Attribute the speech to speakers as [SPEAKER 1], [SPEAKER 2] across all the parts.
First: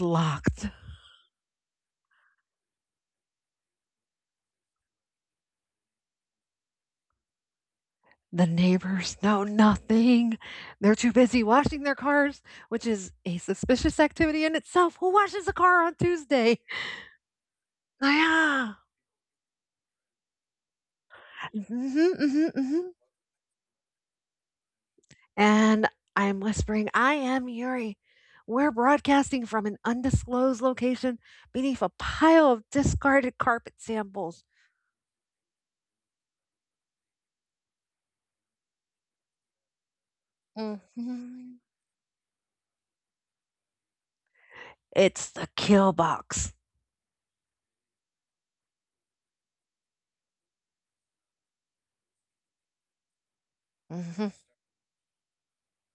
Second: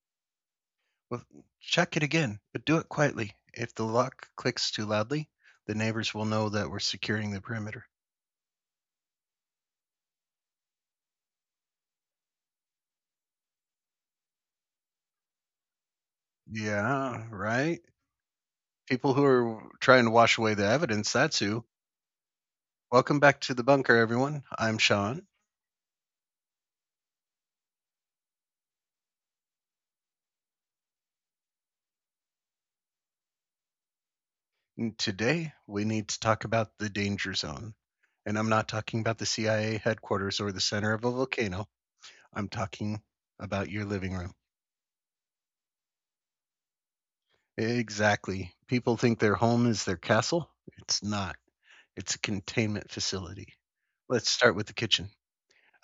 [SPEAKER 1] locked.
[SPEAKER 2] Well, check it again, but do it quietly. If the lock clicks too loudly, the neighbors will know that we're securing the perimeter.
[SPEAKER 1] The neighbors know nothing. They're too busy washing their cars, which is a suspicious activity in itself. Who washes a car on Tuesday?
[SPEAKER 2] Yeah, right.
[SPEAKER 1] Yeah.
[SPEAKER 2] People who are trying to wash away the evidence, that's who.
[SPEAKER 1] Hmm. Hmm. Hmm.
[SPEAKER 2] Welcome back to the bunker, everyone. I'm Sean.
[SPEAKER 1] And I'm whispering, I am Yuri. We're broadcasting from an undisclosed location beneath a pile of discarded carpet samples.
[SPEAKER 2] And Today, we need to talk about the danger zone. And I'm not talking about the CIA headquarters or the center of a
[SPEAKER 1] Hmm.
[SPEAKER 2] volcano. I'm talking about your living room.
[SPEAKER 1] It's the kill box.
[SPEAKER 2] Exactly. People think their home is their castle. It's not. It's a containment facility.
[SPEAKER 1] Hmm.
[SPEAKER 2] Let's start with the kitchen.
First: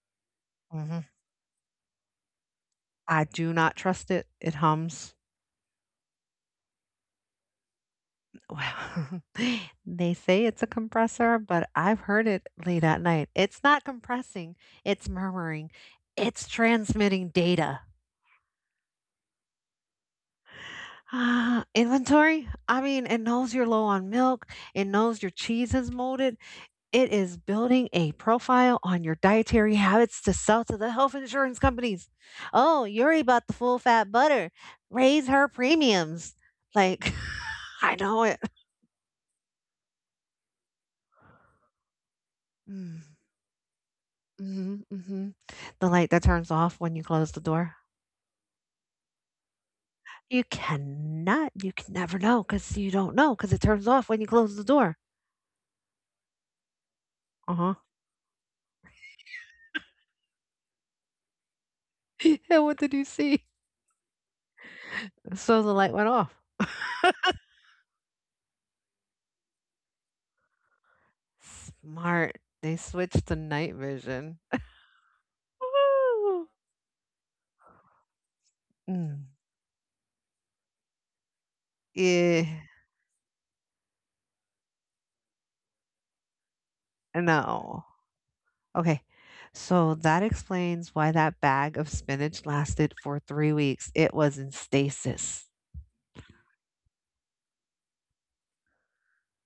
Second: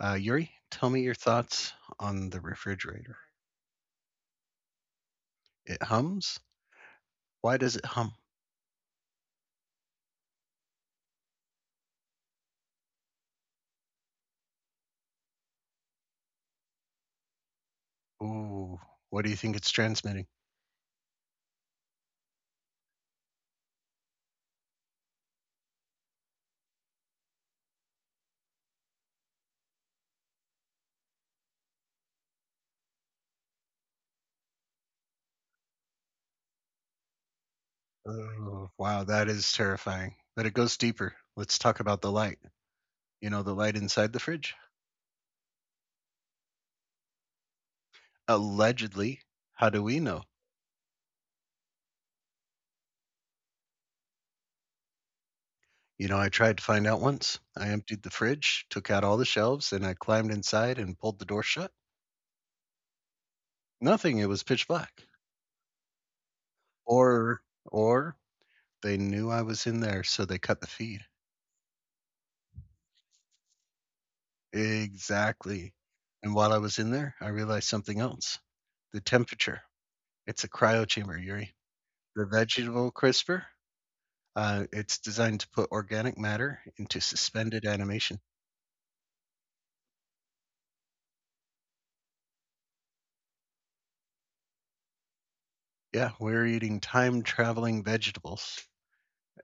[SPEAKER 2] Yuri, tell me
[SPEAKER 1] Hmm.
[SPEAKER 2] your thoughts on the refrigerator.
[SPEAKER 1] I do not trust it. It hums.
[SPEAKER 2] It hums. Why does it hum?
[SPEAKER 1] Well, they say it's a compressor, but I've heard it late at night. It's not compressing, it's murmuring, it's transmitting data.
[SPEAKER 2] Ooh, what do you think it's transmitting?
[SPEAKER 1] Ah, inventory? I mean, it knows you're low on milk, it knows your cheese is molded. It is building a profile on your dietary habits to sell to the health insurance companies. Oh, Yuri bought the full fat butter. Raise her premiums. Like, I know it.
[SPEAKER 2] Oh, wow, that is terrifying. But it goes deeper. Let's talk about the light.
[SPEAKER 1] Mm.
[SPEAKER 2] You know, the light inside the fridge?
[SPEAKER 1] Mhm, mhm. The light that turns off when you close the door.
[SPEAKER 2] Allegedly. How do we know?
[SPEAKER 1] You can never know, cause you don't know, cause it turns off when you close the door.
[SPEAKER 2] You know, I tried to find out once. I
[SPEAKER 1] Uh-huh.
[SPEAKER 2] emptied the fridge, took out all the shelves, and I climbed inside and pulled the door shut.
[SPEAKER 1] And what did you see?
[SPEAKER 2] Nothing, it was pitch black.
[SPEAKER 1] So the light went off.
[SPEAKER 2] Or they knew I was in there, so they cut the feed.
[SPEAKER 1] Smart. They switched to night vision.
[SPEAKER 2] Exactly. And
[SPEAKER 1] Ooh.
[SPEAKER 2] while I was in there, I realized something else. The
[SPEAKER 1] Mm.
[SPEAKER 2] temperature. It's a cryo chamber, Yuri. The
[SPEAKER 1] Yeah.
[SPEAKER 2] vegetable crisper, it's designed to put organic matter into suspended
[SPEAKER 1] No.
[SPEAKER 2] animation.
[SPEAKER 1] Okay. So that explains why that bag of spinach lasted for 3 weeks. It was in stasis.
[SPEAKER 2] Yeah, we're eating time traveling vegetables.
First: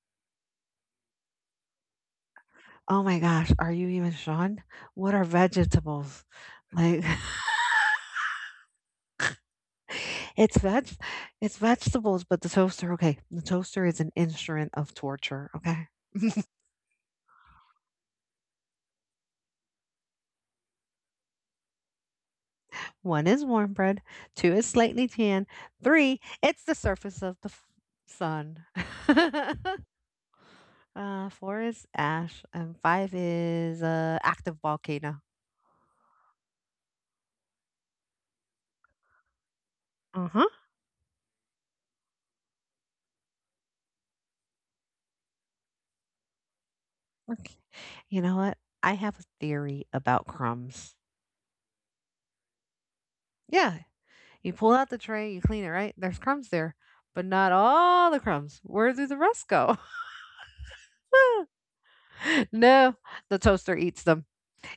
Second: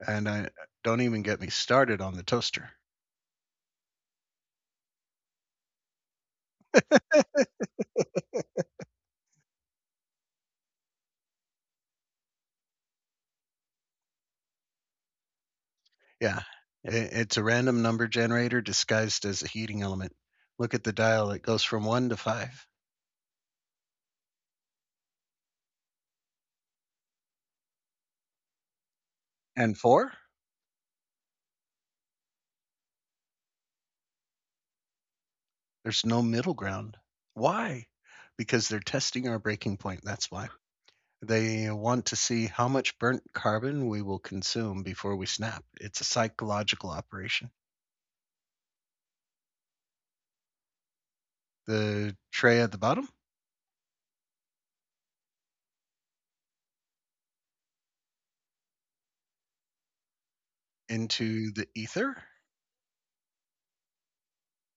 [SPEAKER 2] And I Don't even get me started on the toaster.
[SPEAKER 1] Oh my gosh, are you even Sean? What are vegetables? Like it's veg it's vegetables, but the toaster, okay, the toaster is an instrument of torture, okay?
[SPEAKER 2] Yeah. I It's a random number generator disguised as a heating element. Look at the dial, it goes from 1 to 5.
[SPEAKER 1] One is warm bread, two is slightly tan, three, it's the surface of the sun.
[SPEAKER 2] And 4?
[SPEAKER 1] Four is ash, and five is active volcano.
[SPEAKER 2] There's no middle ground. Why? Because they're testing our breaking point, that's
[SPEAKER 1] Uh-huh.
[SPEAKER 2] why. They want to see how much burnt carbon we will consume before we snap. It's a psychological operation.
[SPEAKER 1] Okay. You know what? I have a theory about crumbs.
[SPEAKER 2] The tray at the bottom?
[SPEAKER 1] Yeah, you pull out the tray, you clean it, right? There's crumbs there, but not all the crumbs. Where do the rest go?
[SPEAKER 2] Into the ether?
[SPEAKER 1] No, the toaster eats them.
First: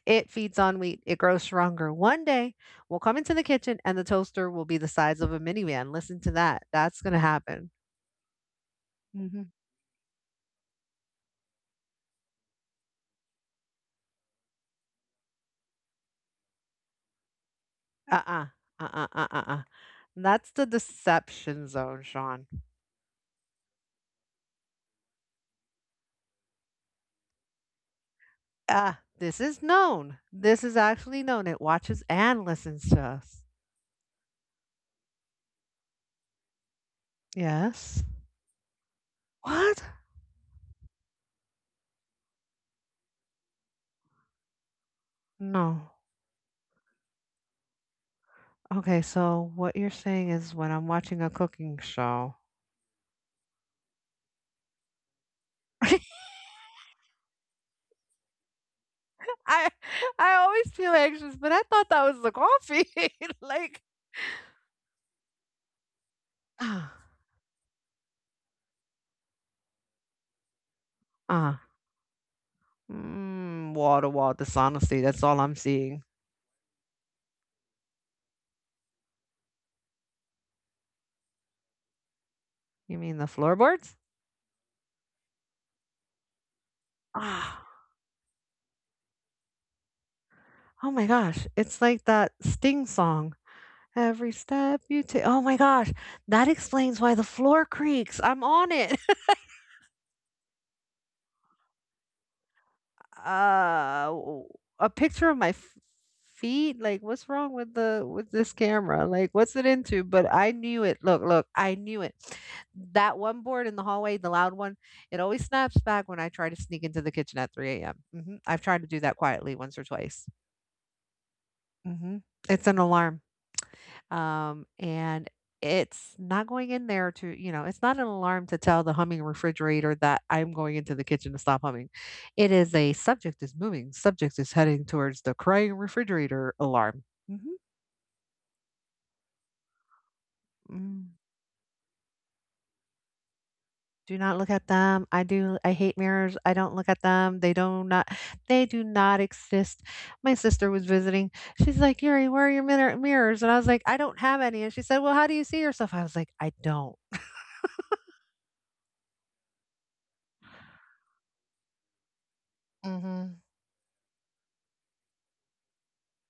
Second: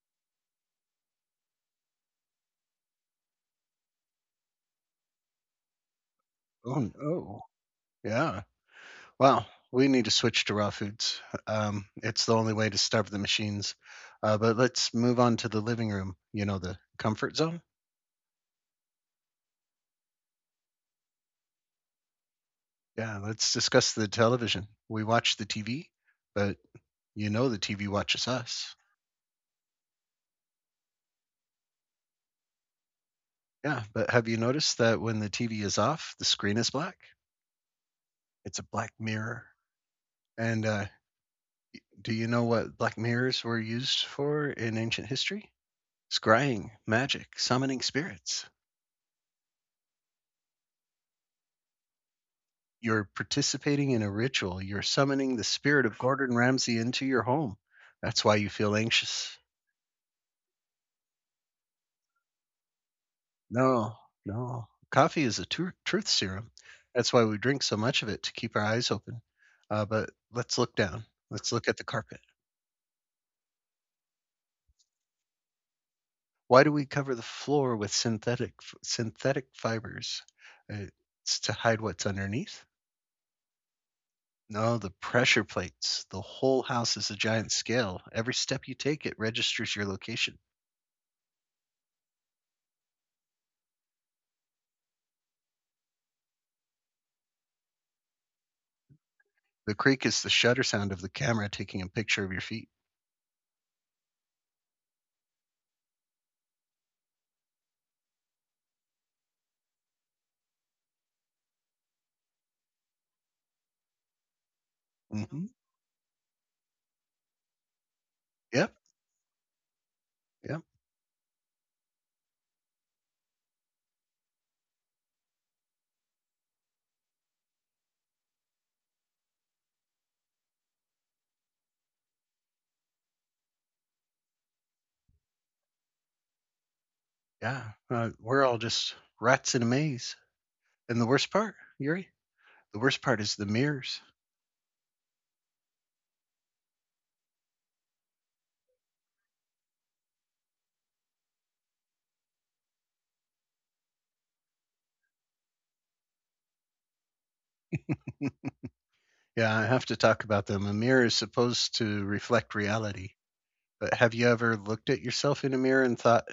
[SPEAKER 1] It feeds on wheat. It grows stronger. One day, we'll come into the kitchen and the toaster will be the size of a minivan. Listen to that.
[SPEAKER 2] Oh,
[SPEAKER 1] That's going to
[SPEAKER 2] no.
[SPEAKER 1] happen.
[SPEAKER 2] Yeah. Wow,
[SPEAKER 1] Hmm.
[SPEAKER 2] we need to switch to raw foods. It's the only way to starve the machines. But let's move on to the living room, you know, the comfort zone.
[SPEAKER 1] Uh-uh, uh. Uh uh uh uh. That's the deception zone, Sean.
[SPEAKER 2] Yeah, let's discuss the television. We watch the TV, but you know the TV watches us.
[SPEAKER 1] Ah, this is known. This is actually known. It watches and listens to us.
[SPEAKER 2] Yeah, but have you noticed that when the TV is off, the screen is black?
[SPEAKER 1] Yes.
[SPEAKER 2] It's a black mirror.
[SPEAKER 1] What?
[SPEAKER 2] And do you know what black mirrors were used for in ancient history?
[SPEAKER 1] No.
[SPEAKER 2] Scrying, magic, summoning spirits.
[SPEAKER 1] Okay, so what you're saying is when I'm watching a cooking show,
[SPEAKER 2] You're participating in a ritual, you're summoning the spirit of Gordon Ramsay into your home. That's why you feel anxious.
[SPEAKER 1] I I always feel anxious, but I thought that was the coffee. Like,
[SPEAKER 2] No, no. Coffee is a truth serum.
[SPEAKER 1] ah
[SPEAKER 2] That's why we drink so much of it to keep our eyes open. But let's look down. Let's
[SPEAKER 1] ah
[SPEAKER 2] look at the carpet.
[SPEAKER 1] wall to wall dishonesty. That's all I'm seeing.
[SPEAKER 2] Why do we cover the floor with synthetic fibers? Uh, It's to hide what's underneath.
[SPEAKER 1] You mean the floorboards?
[SPEAKER 2] No, the pressure plates. The whole house is a giant
[SPEAKER 1] Ah,
[SPEAKER 2] scale. Every step you take, it registers your location.
[SPEAKER 1] oh my gosh. It's like that Sting song. Every step you take. Oh my gosh. That explains why the floor creaks. I'm on it.
[SPEAKER 2] The creak is the shutter sound of the camera taking a picture of your feet.
[SPEAKER 1] A picture of my feet? Like, what's wrong with the with this camera? Like, what's it into? But I knew it. Look, look, I knew it. That one board in the hallway, the loud one, it
[SPEAKER 2] Mhm.
[SPEAKER 1] always
[SPEAKER 2] Mhm.
[SPEAKER 1] snaps back when I try to sneak into the kitchen at 3 a.m. Hmm. I've
[SPEAKER 2] Yep,
[SPEAKER 1] tried to do that quietly once or twice.
[SPEAKER 2] yep,
[SPEAKER 1] Hmm. It's an alarm. And it's not going in there to, it's not an alarm to tell the humming refrigerator that I'm going into the kitchen to stop humming. It is a subject is moving, subject is heading towards the crying refrigerator alarm. Hmm.
[SPEAKER 2] yeah. We're all just rats in a maze. And the
[SPEAKER 1] Mm.
[SPEAKER 2] worst part, Yuri, the worst part is the mirrors.
[SPEAKER 1] Do not look at them. I do. I hate mirrors. I don't look at them. They do not. They do not exist. My sister was visiting. She's like, Yuri, where are your mirrors? And I was like, I don't have any. And she said, Well, how do you see yourself? I was like, I don't.
[SPEAKER 2] Yeah, I have to talk about them. A mirror is supposed to reflect reality.
[SPEAKER 1] Mm-hmm.
[SPEAKER 2] But have you ever looked at yourself in a mirror and thought,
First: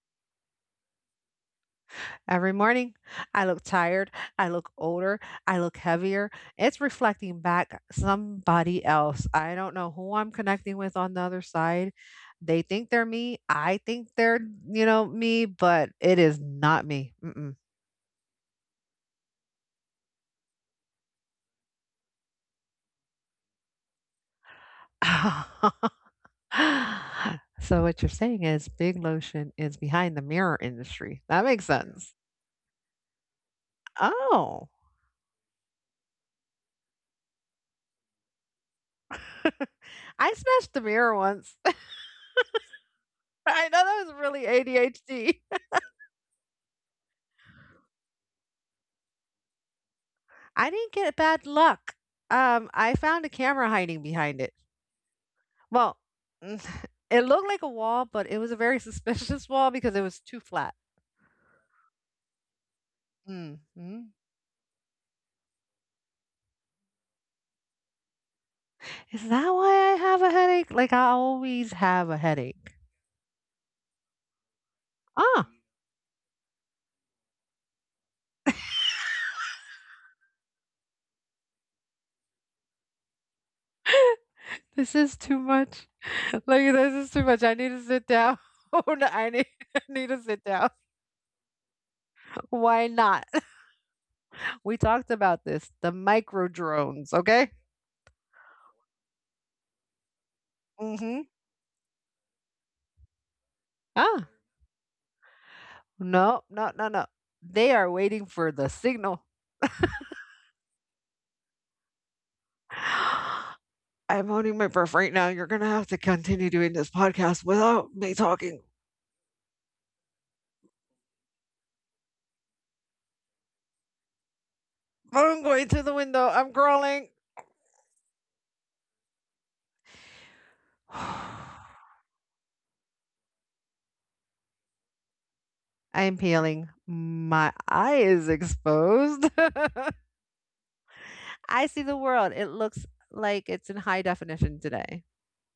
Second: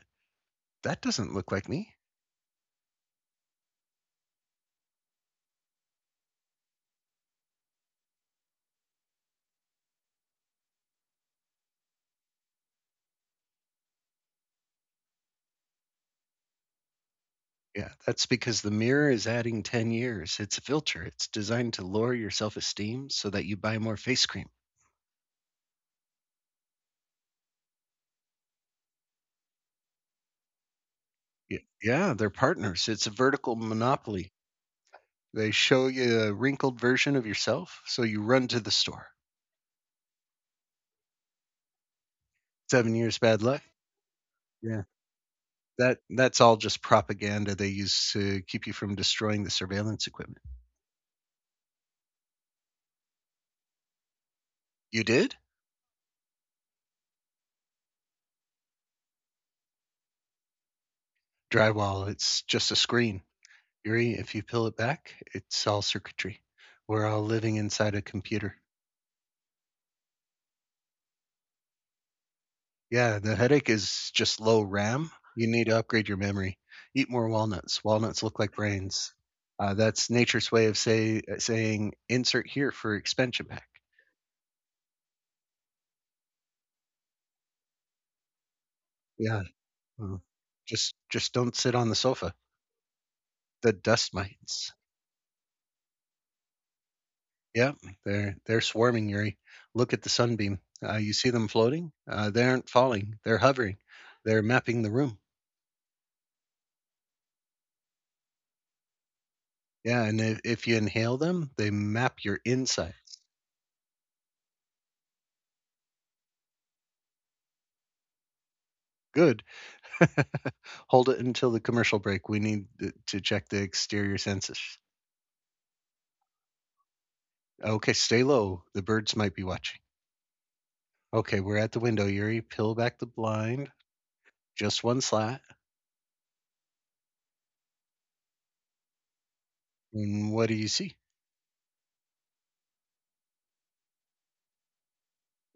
[SPEAKER 2] that doesn't look like me?
[SPEAKER 1] Every morning, I look tired, I look older, I look heavier. It's reflecting back somebody else. I don't know who I'm connecting with on the other side. They think they're me. I think they're, me, but it is not me. Mm-mm.
[SPEAKER 2] Yeah, that's because the mirror is adding 10 years. It's a filter. It's designed to lower your self esteem so that you buy more face cream.
[SPEAKER 1] So what you're saying is Big Lotion is behind the mirror industry. That makes sense.
[SPEAKER 2] Yeah, they're partners. It's a vertical monopoly.
[SPEAKER 1] Oh,
[SPEAKER 2] They show you a wrinkled version of yourself, so you run to the store.
[SPEAKER 1] I smashed the mirror once.
[SPEAKER 2] 7 years bad luck.
[SPEAKER 1] I know that was really
[SPEAKER 2] Yeah,
[SPEAKER 1] ADHD.
[SPEAKER 2] that's all just propaganda they use to keep you from destroying the surveillance equipment.
[SPEAKER 1] I didn't get bad luck. I found a camera hiding behind it.
[SPEAKER 2] You did
[SPEAKER 1] Well, mm, it looked like a wall, but it was a very suspicious wall because it was too flat.
[SPEAKER 2] drywall. It's just a screen.
[SPEAKER 1] Mhm.
[SPEAKER 2] Yuri, if you peel it back, it's all circuitry. We're all living inside a computer.
[SPEAKER 1] Is that why I have a headache? Like I always have a headache.
[SPEAKER 2] Yeah, the headache is just low RAM.
[SPEAKER 1] Ah,
[SPEAKER 2] You need to upgrade your memory. Eat more walnuts. Walnuts look like brains. That's nature's way of saying insert here for expansion pack.
[SPEAKER 1] this is too much. Like this is too much. I need to sit down. Oh, no, I
[SPEAKER 2] Yeah.
[SPEAKER 1] need I need
[SPEAKER 2] Mm.
[SPEAKER 1] to sit down.
[SPEAKER 2] Just don't sit on the sofa.
[SPEAKER 1] Why not?
[SPEAKER 2] The dust mites.
[SPEAKER 1] We talked about this. The micro drones, okay?
[SPEAKER 2] Yeah, they're swarming, Yuri. Look at the sunbeam. You
[SPEAKER 1] Mhm.
[SPEAKER 2] see them floating? They aren't falling. They're hovering.
[SPEAKER 1] Ah,
[SPEAKER 2] They're mapping the room.
[SPEAKER 1] no, no, no, no. They are waiting for the signal.
[SPEAKER 2] Yeah, and if you inhale them, they map your insides.
[SPEAKER 1] I'm holding my breath right now. You're gonna have to continue doing this podcast without me talking.
[SPEAKER 2] Good. Hold it until the commercial break. We need to check the exterior census.
[SPEAKER 1] I'm going to the window. I'm crawling.
[SPEAKER 2] Okay, stay low. The birds might be watching. Okay, we're at the window, Yuri. Peel back the blind. Just one slat.
[SPEAKER 1] I am peeling. My eye is exposed.
[SPEAKER 2] And what do you see?
[SPEAKER 1] I see the world. It looks like it's in high definition today.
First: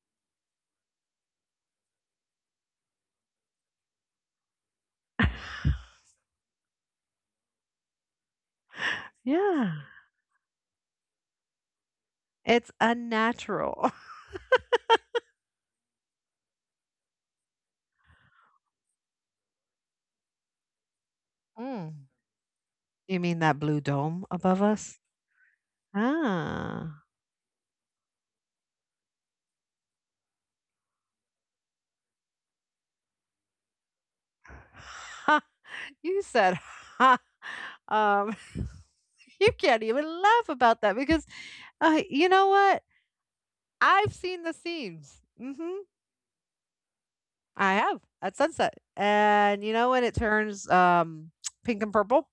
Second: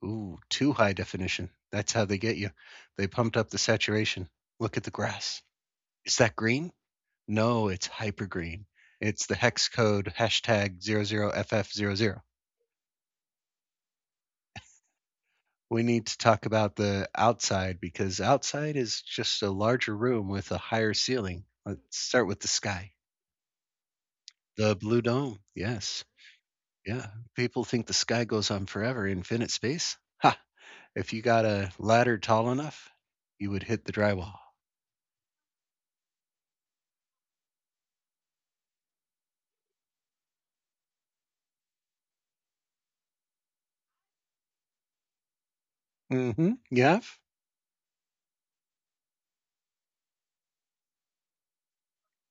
[SPEAKER 2] Ooh, too high definition. That's how they get you. They pumped up the saturation. Look at the grass. Is that green? No, it's hyper green. It's the hex
[SPEAKER 1] Yeah.
[SPEAKER 2] code #00FF00.
[SPEAKER 1] It's unnatural.
[SPEAKER 2] We need to talk about the outside because outside is just a larger room with a higher ceiling. Let's
[SPEAKER 1] Mm.
[SPEAKER 2] start with the sky.
[SPEAKER 1] You mean that blue dome above
[SPEAKER 2] The
[SPEAKER 1] us?
[SPEAKER 2] blue dome. Yes.
[SPEAKER 1] Ah.
[SPEAKER 2] Yeah. People think the sky goes on forever, infinite space. Ha! If you got a ladder tall enough, you would hit the drywall.
[SPEAKER 1] You said, "Ha." Um, you can't even laugh about that because, you know what? I've seen the scenes.
[SPEAKER 2] Mm hmm. You have?
[SPEAKER 1] I have at sunset, and you know when it turns pink and purple.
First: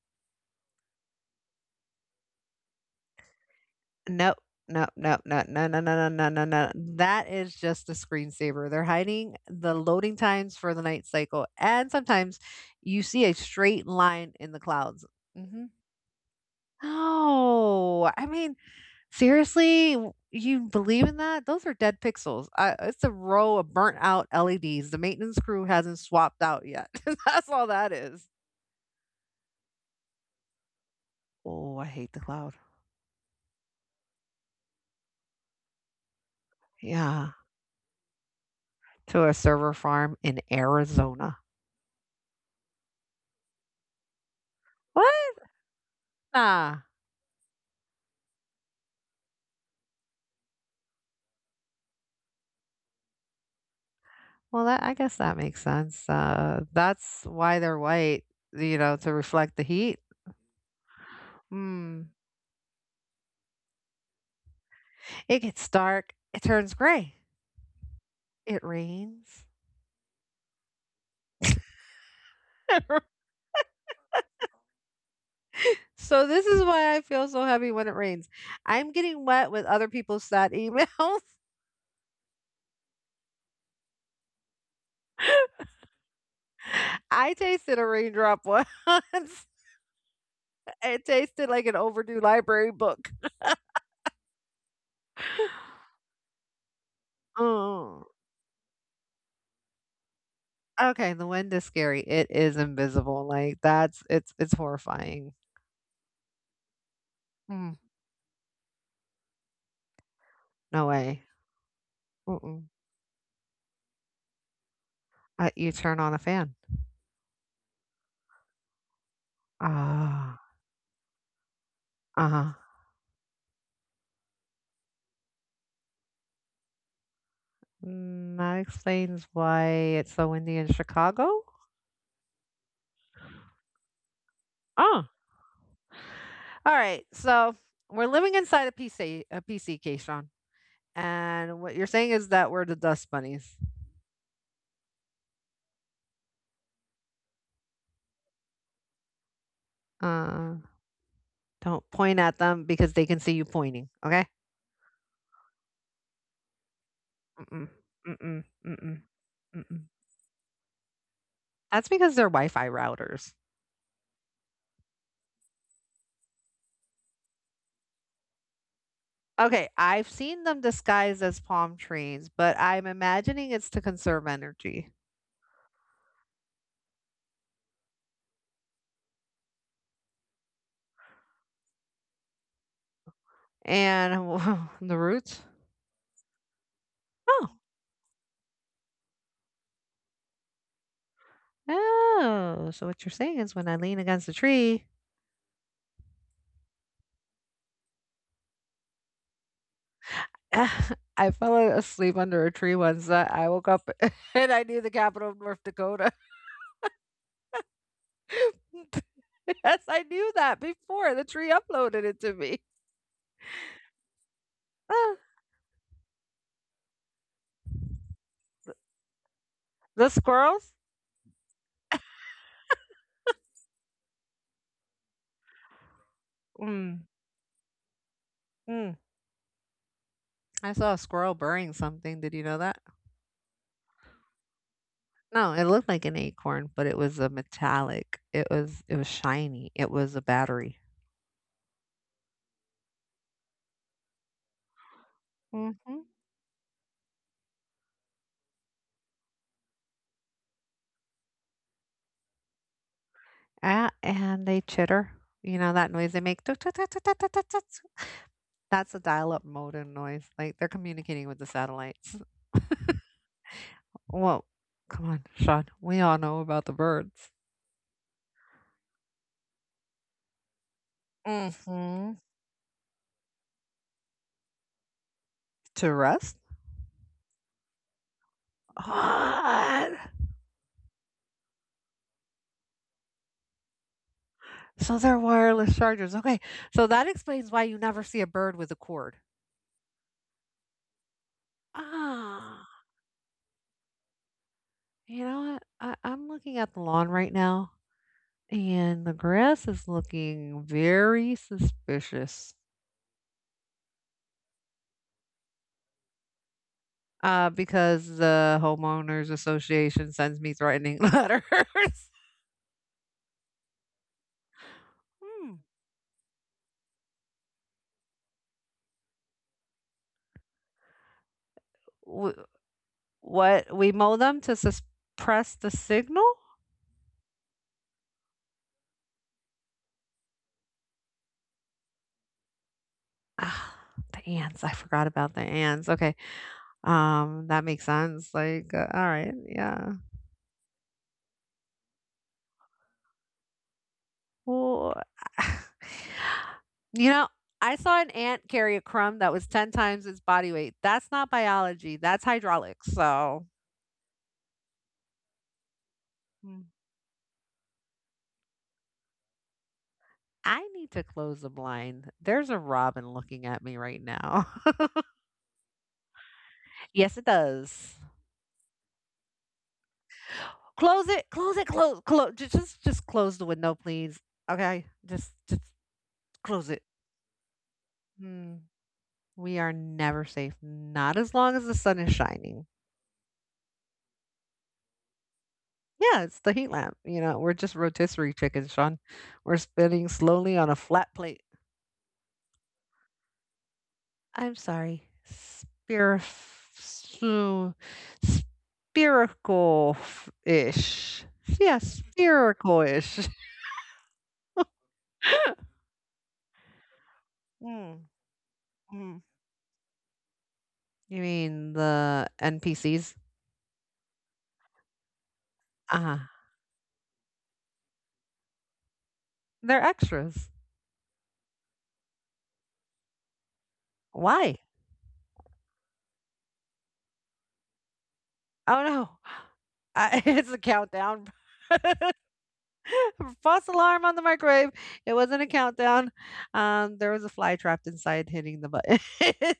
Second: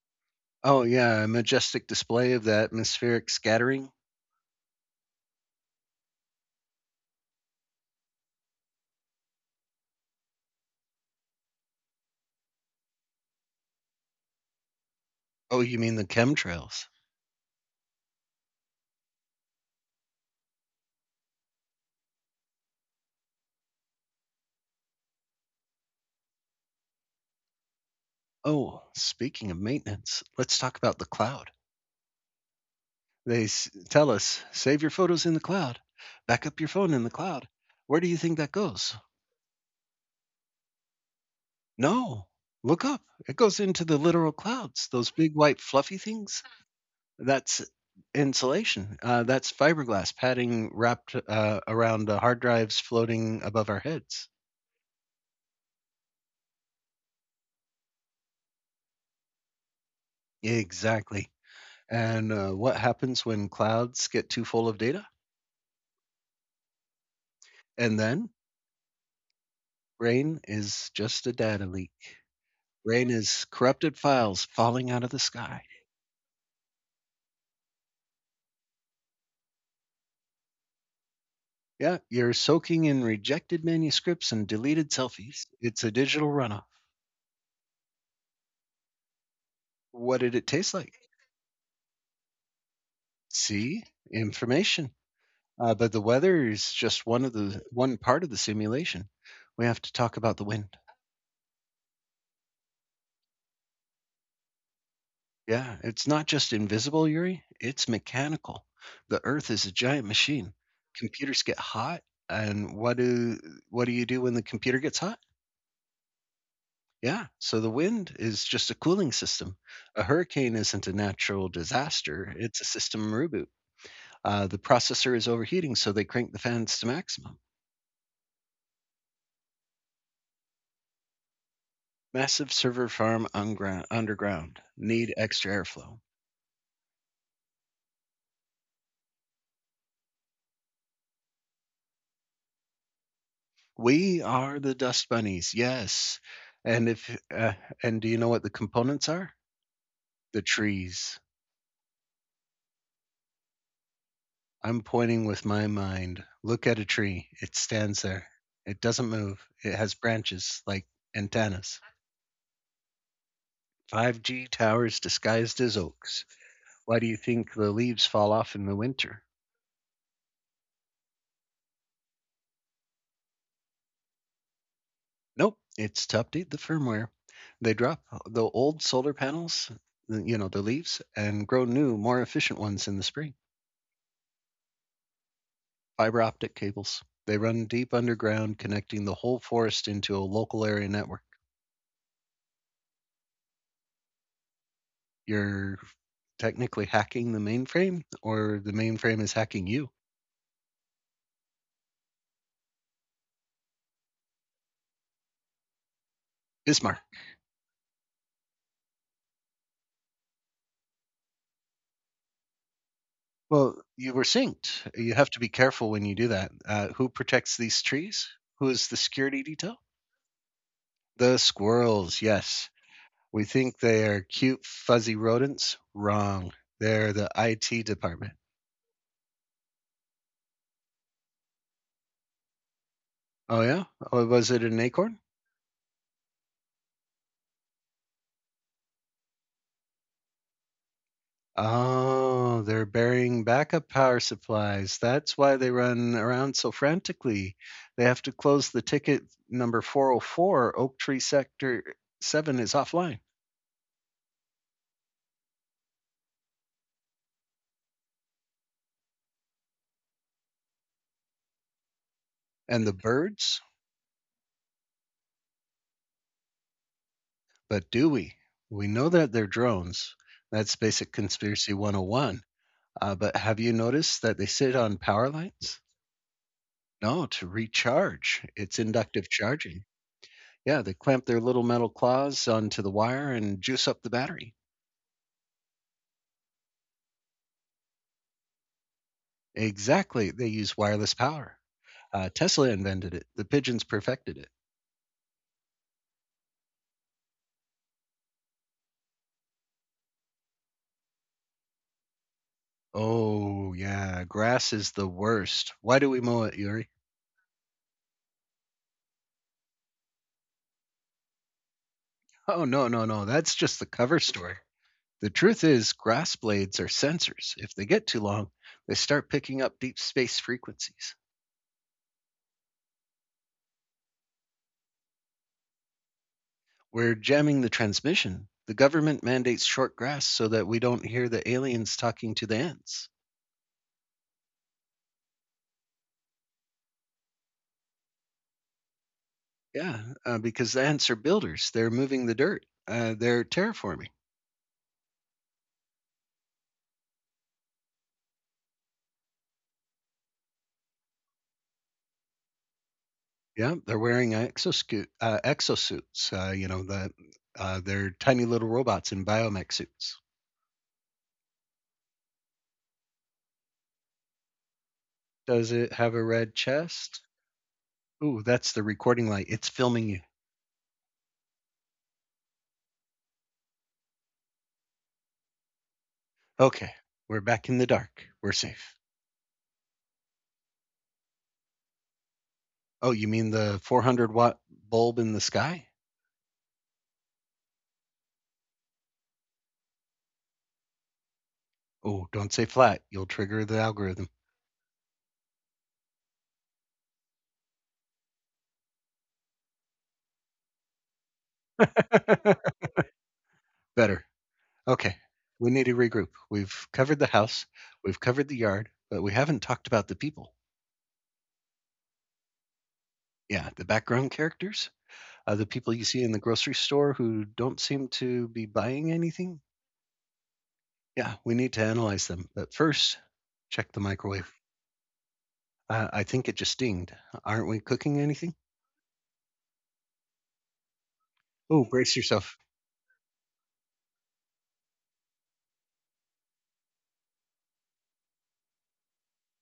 [SPEAKER 2] Oh, yeah, a majestic display of the atmospheric scattering.
[SPEAKER 1] No, no, no, no, no, no, no, no, no, no, no. That is just a screensaver. They're hiding the loading times for the night cycle, and sometimes you see a straight line in the clouds.
[SPEAKER 2] Oh,
[SPEAKER 1] Hmm.
[SPEAKER 2] you mean the chemtrails.
[SPEAKER 1] No, I mean, seriously? You believe in that? Those are dead pixels. I it's a row of burnt out LEDs. The maintenance crew hasn't swapped out yet. That's all that is.
[SPEAKER 2] Oh, speaking of maintenance, let's talk about the cloud.
[SPEAKER 1] Oh, I hate the cloud.
[SPEAKER 2] They tell us save your photos in the cloud, back up your phone in the
[SPEAKER 1] Yeah,
[SPEAKER 2] cloud. Where do you think that goes?
[SPEAKER 1] to a server farm in Arizona.
[SPEAKER 2] No, look up. It goes into the literal clouds, those
[SPEAKER 1] What?
[SPEAKER 2] big white fluffy things.
[SPEAKER 1] Nah.
[SPEAKER 2] That's insulation. That's fiberglass padding wrapped around hard drives floating above our heads.
[SPEAKER 1] Well, that I guess that makes sense. That's why they're white, to reflect the heat.
[SPEAKER 2] Exactly.
[SPEAKER 1] Hmm.
[SPEAKER 2] And, what happens when clouds get too full of data?
[SPEAKER 1] It gets dark. It turns gray.
[SPEAKER 2] And then
[SPEAKER 1] It rains.
[SPEAKER 2] rain is just a data leak. Rain is corrupted files falling out of the sky.
[SPEAKER 1] So this is why I feel so heavy when it rains. I'm getting wet with other people's sad emails.
[SPEAKER 2] Yeah, you're soaking in rejected manuscripts and deleted selfies. It's a digital runoff.
[SPEAKER 1] I tasted a raindrop once.
[SPEAKER 2] What did it taste like?
[SPEAKER 1] It tasted like an overdue library book.
[SPEAKER 2] See? Information. But the weather is just one
[SPEAKER 1] Oh,
[SPEAKER 2] part of the simulation. We have to talk about the wind.
[SPEAKER 1] okay. The wind is scary. It is invisible. Like that's it's horrifying.
[SPEAKER 2] Yeah, it's not just invisible, Yuri,
[SPEAKER 1] Mm,
[SPEAKER 2] it's mechanical. The Earth is a giant machine.
[SPEAKER 1] no way.
[SPEAKER 2] Computers get hot,
[SPEAKER 1] Mm-mm.
[SPEAKER 2] and what do you do when the computer gets hot?
[SPEAKER 1] You turn on a fan.
[SPEAKER 2] Yeah, so the wind is just a cooling system. A
[SPEAKER 1] Ah,
[SPEAKER 2] hurricane isn't a natural disaster,
[SPEAKER 1] huh.
[SPEAKER 2] it's a system reboot. The processor is overheating, so they crank the fans to maximum.
[SPEAKER 1] Mm, that explains why it's so windy in Chicago.
[SPEAKER 2] Massive server farm underground.
[SPEAKER 1] Oh,
[SPEAKER 2] Need extra airflow.
[SPEAKER 1] all right. So we're living inside a PC, a PC, Keyshawn. And what you're saying is that we're the dust bunnies.
[SPEAKER 2] We are the dust bunnies, yes. And if and do you know what the components are? The
[SPEAKER 1] Uh,
[SPEAKER 2] trees.
[SPEAKER 1] don't point at them because they can see you pointing. Okay.
[SPEAKER 2] I'm pointing with my mind. Look at a tree. It
[SPEAKER 1] Mm-mm,
[SPEAKER 2] stands there.
[SPEAKER 1] mm-mm,
[SPEAKER 2] It
[SPEAKER 1] mm-mm,
[SPEAKER 2] doesn't move. It
[SPEAKER 1] mm-mm.
[SPEAKER 2] has branches like antennas.
[SPEAKER 1] That's because they're Wi-Fi routers.
[SPEAKER 2] 5G towers disguised as oaks. Why do you think the leaves fall off in the winter?
[SPEAKER 1] Okay, I've seen them disguised as palm trees, but I'm imagining it's to conserve energy.
[SPEAKER 2] Nope, it's to update the firmware. They drop the old solar panels, you know, the leaves, and grow new, more efficient ones in the spring.
[SPEAKER 1] And the roots?
[SPEAKER 2] Fiber optic cables. They
[SPEAKER 1] Oh,
[SPEAKER 2] run deep underground, connecting the whole forest into a local area network.
[SPEAKER 1] oh. So what you're saying is when I lean against a tree,
[SPEAKER 2] Your technically hacking the mainframe or the mainframe is hacking you?
[SPEAKER 1] I fell asleep under a tree once that I woke up and I knew the capital of North Dakota.
[SPEAKER 2] Ismar.
[SPEAKER 1] Yes, I knew that before the tree uploaded it to me.
[SPEAKER 2] Well, you were synced. You
[SPEAKER 1] Ah,
[SPEAKER 2] have to be careful when you do that. Who protects these trees? Who is the security detail?
[SPEAKER 1] the squirrels?
[SPEAKER 2] The squirrels, yes. We think they are cute, fuzzy rodents. Wrong.
[SPEAKER 1] Mm,
[SPEAKER 2] They're the IT department.
[SPEAKER 1] mm. I saw a squirrel burying something. Did you know that?
[SPEAKER 2] Oh, yeah? Oh, was it an acorn?
[SPEAKER 1] No, it looked like an acorn, but it was a metallic. It was shiny. It was a battery.
[SPEAKER 2] Oh, they're burying backup power supplies. That's why they
[SPEAKER 1] Mhm.
[SPEAKER 2] run around so frantically. They have to close the ticket number 404. Oak Tree Sector 7 is offline.
[SPEAKER 1] Ah, and they chitter. You know that noise they make? Tuk, tuk, tuk, tuk, tuk, tuk, tuk, tuk. That's a dial-up modem noise, like, they're communicating with the satellites.
[SPEAKER 2] And the birds?
[SPEAKER 1] Well, come on, Sean, we all know about the birds.
[SPEAKER 2] But do we? We know that they're drones. That's basic
[SPEAKER 1] Mm.
[SPEAKER 2] conspiracy
[SPEAKER 1] Mhm.
[SPEAKER 2] 101. But have you noticed that they sit on power lines?
[SPEAKER 1] To rest?
[SPEAKER 2] No, to recharge. It's inductive charging.
[SPEAKER 1] What?
[SPEAKER 2] Yeah, they clamp their little metal claws onto the wire and juice up the battery.
[SPEAKER 1] So they're wireless chargers, okay, so that explains why you never see a bird with a cord.
[SPEAKER 2] Exactly, they use wireless power. Tesla
[SPEAKER 1] Ah,
[SPEAKER 2] invented it. The pigeons perfected it.
[SPEAKER 1] you know what? I'm looking at the lawn right now, and the grass is looking very suspicious,
[SPEAKER 2] Oh, yeah, grass is the worst. Why do we mow it, Yuri?
[SPEAKER 1] uh, because the homeowners association sends me threatening letters.
[SPEAKER 2] Oh, no, no, no, that's just the cover story. The
[SPEAKER 1] Hmm.
[SPEAKER 2] truth is, grass blades are sensors. If they get too long, they start picking up deep space frequencies.
[SPEAKER 1] W- what we mow them to suppress the signal?
[SPEAKER 2] We're jamming the transmission. The government mandates short grass so that we don't hear the aliens talking to the ants.
[SPEAKER 1] Ah, the ants. I forgot about the ants. Okay, that makes sense. Like, all right, yeah.
[SPEAKER 2] Yeah, because the ants are builders. They're moving the dirt, they're terraforming.
[SPEAKER 1] Well, you know, I saw an ant carry a crumb that was 10 times its body weight. That's not biology. That's hydraulics. So.
[SPEAKER 2] Yeah, they're wearing exoscoot exosuits,
[SPEAKER 1] mm,
[SPEAKER 2] you know, they're tiny little robots in biomech suits.
[SPEAKER 1] I need to close the blind. There's a robin looking at me right now.
[SPEAKER 2] Does it have a red
[SPEAKER 1] Yes,
[SPEAKER 2] chest?
[SPEAKER 1] it does.
[SPEAKER 2] Ooh, that's the recording light. It's filming you.
[SPEAKER 1] Close it. Close it. Close. Close. Just close the window, please. Okay. Just close it.
[SPEAKER 2] Okay, we're back in the dark. We're
[SPEAKER 1] Mm,
[SPEAKER 2] safe.
[SPEAKER 1] we are never safe. Not as long as the sun is shining.
[SPEAKER 2] Oh, you mean the 400-watt bulb in the sky?
[SPEAKER 1] Yeah, it's the heat lamp. You know, we're just rotisserie chickens, Sean. We're spinning slowly on a flat plate.
[SPEAKER 2] Oh, don't say flat. You'll trigger the algorithm.
[SPEAKER 1] I'm sorry. Spherical ish. Yeah, spherical ish.
[SPEAKER 2] Better. Okay, we need to regroup. We've covered the house,
[SPEAKER 1] Mm,
[SPEAKER 2] we've covered the yard, but
[SPEAKER 1] mm.
[SPEAKER 2] we haven't talked about the people.
[SPEAKER 1] You mean the NPCs?
[SPEAKER 2] Yeah, the background characters. The people
[SPEAKER 1] Uh
[SPEAKER 2] you see in the
[SPEAKER 1] huh.
[SPEAKER 2] grocery store who don't seem to be buying anything.
[SPEAKER 1] They're extras.
[SPEAKER 2] Yeah, we need to analyze them. But first, check the microwave.
[SPEAKER 1] Why?
[SPEAKER 2] I think it just dinged. Aren't we cooking anything?
[SPEAKER 1] Oh no. It's a countdown.
[SPEAKER 2] Oh, brace yourself.
[SPEAKER 1] False alarm on the microwave. It wasn't a countdown. There was a fly trapped inside hitting the button.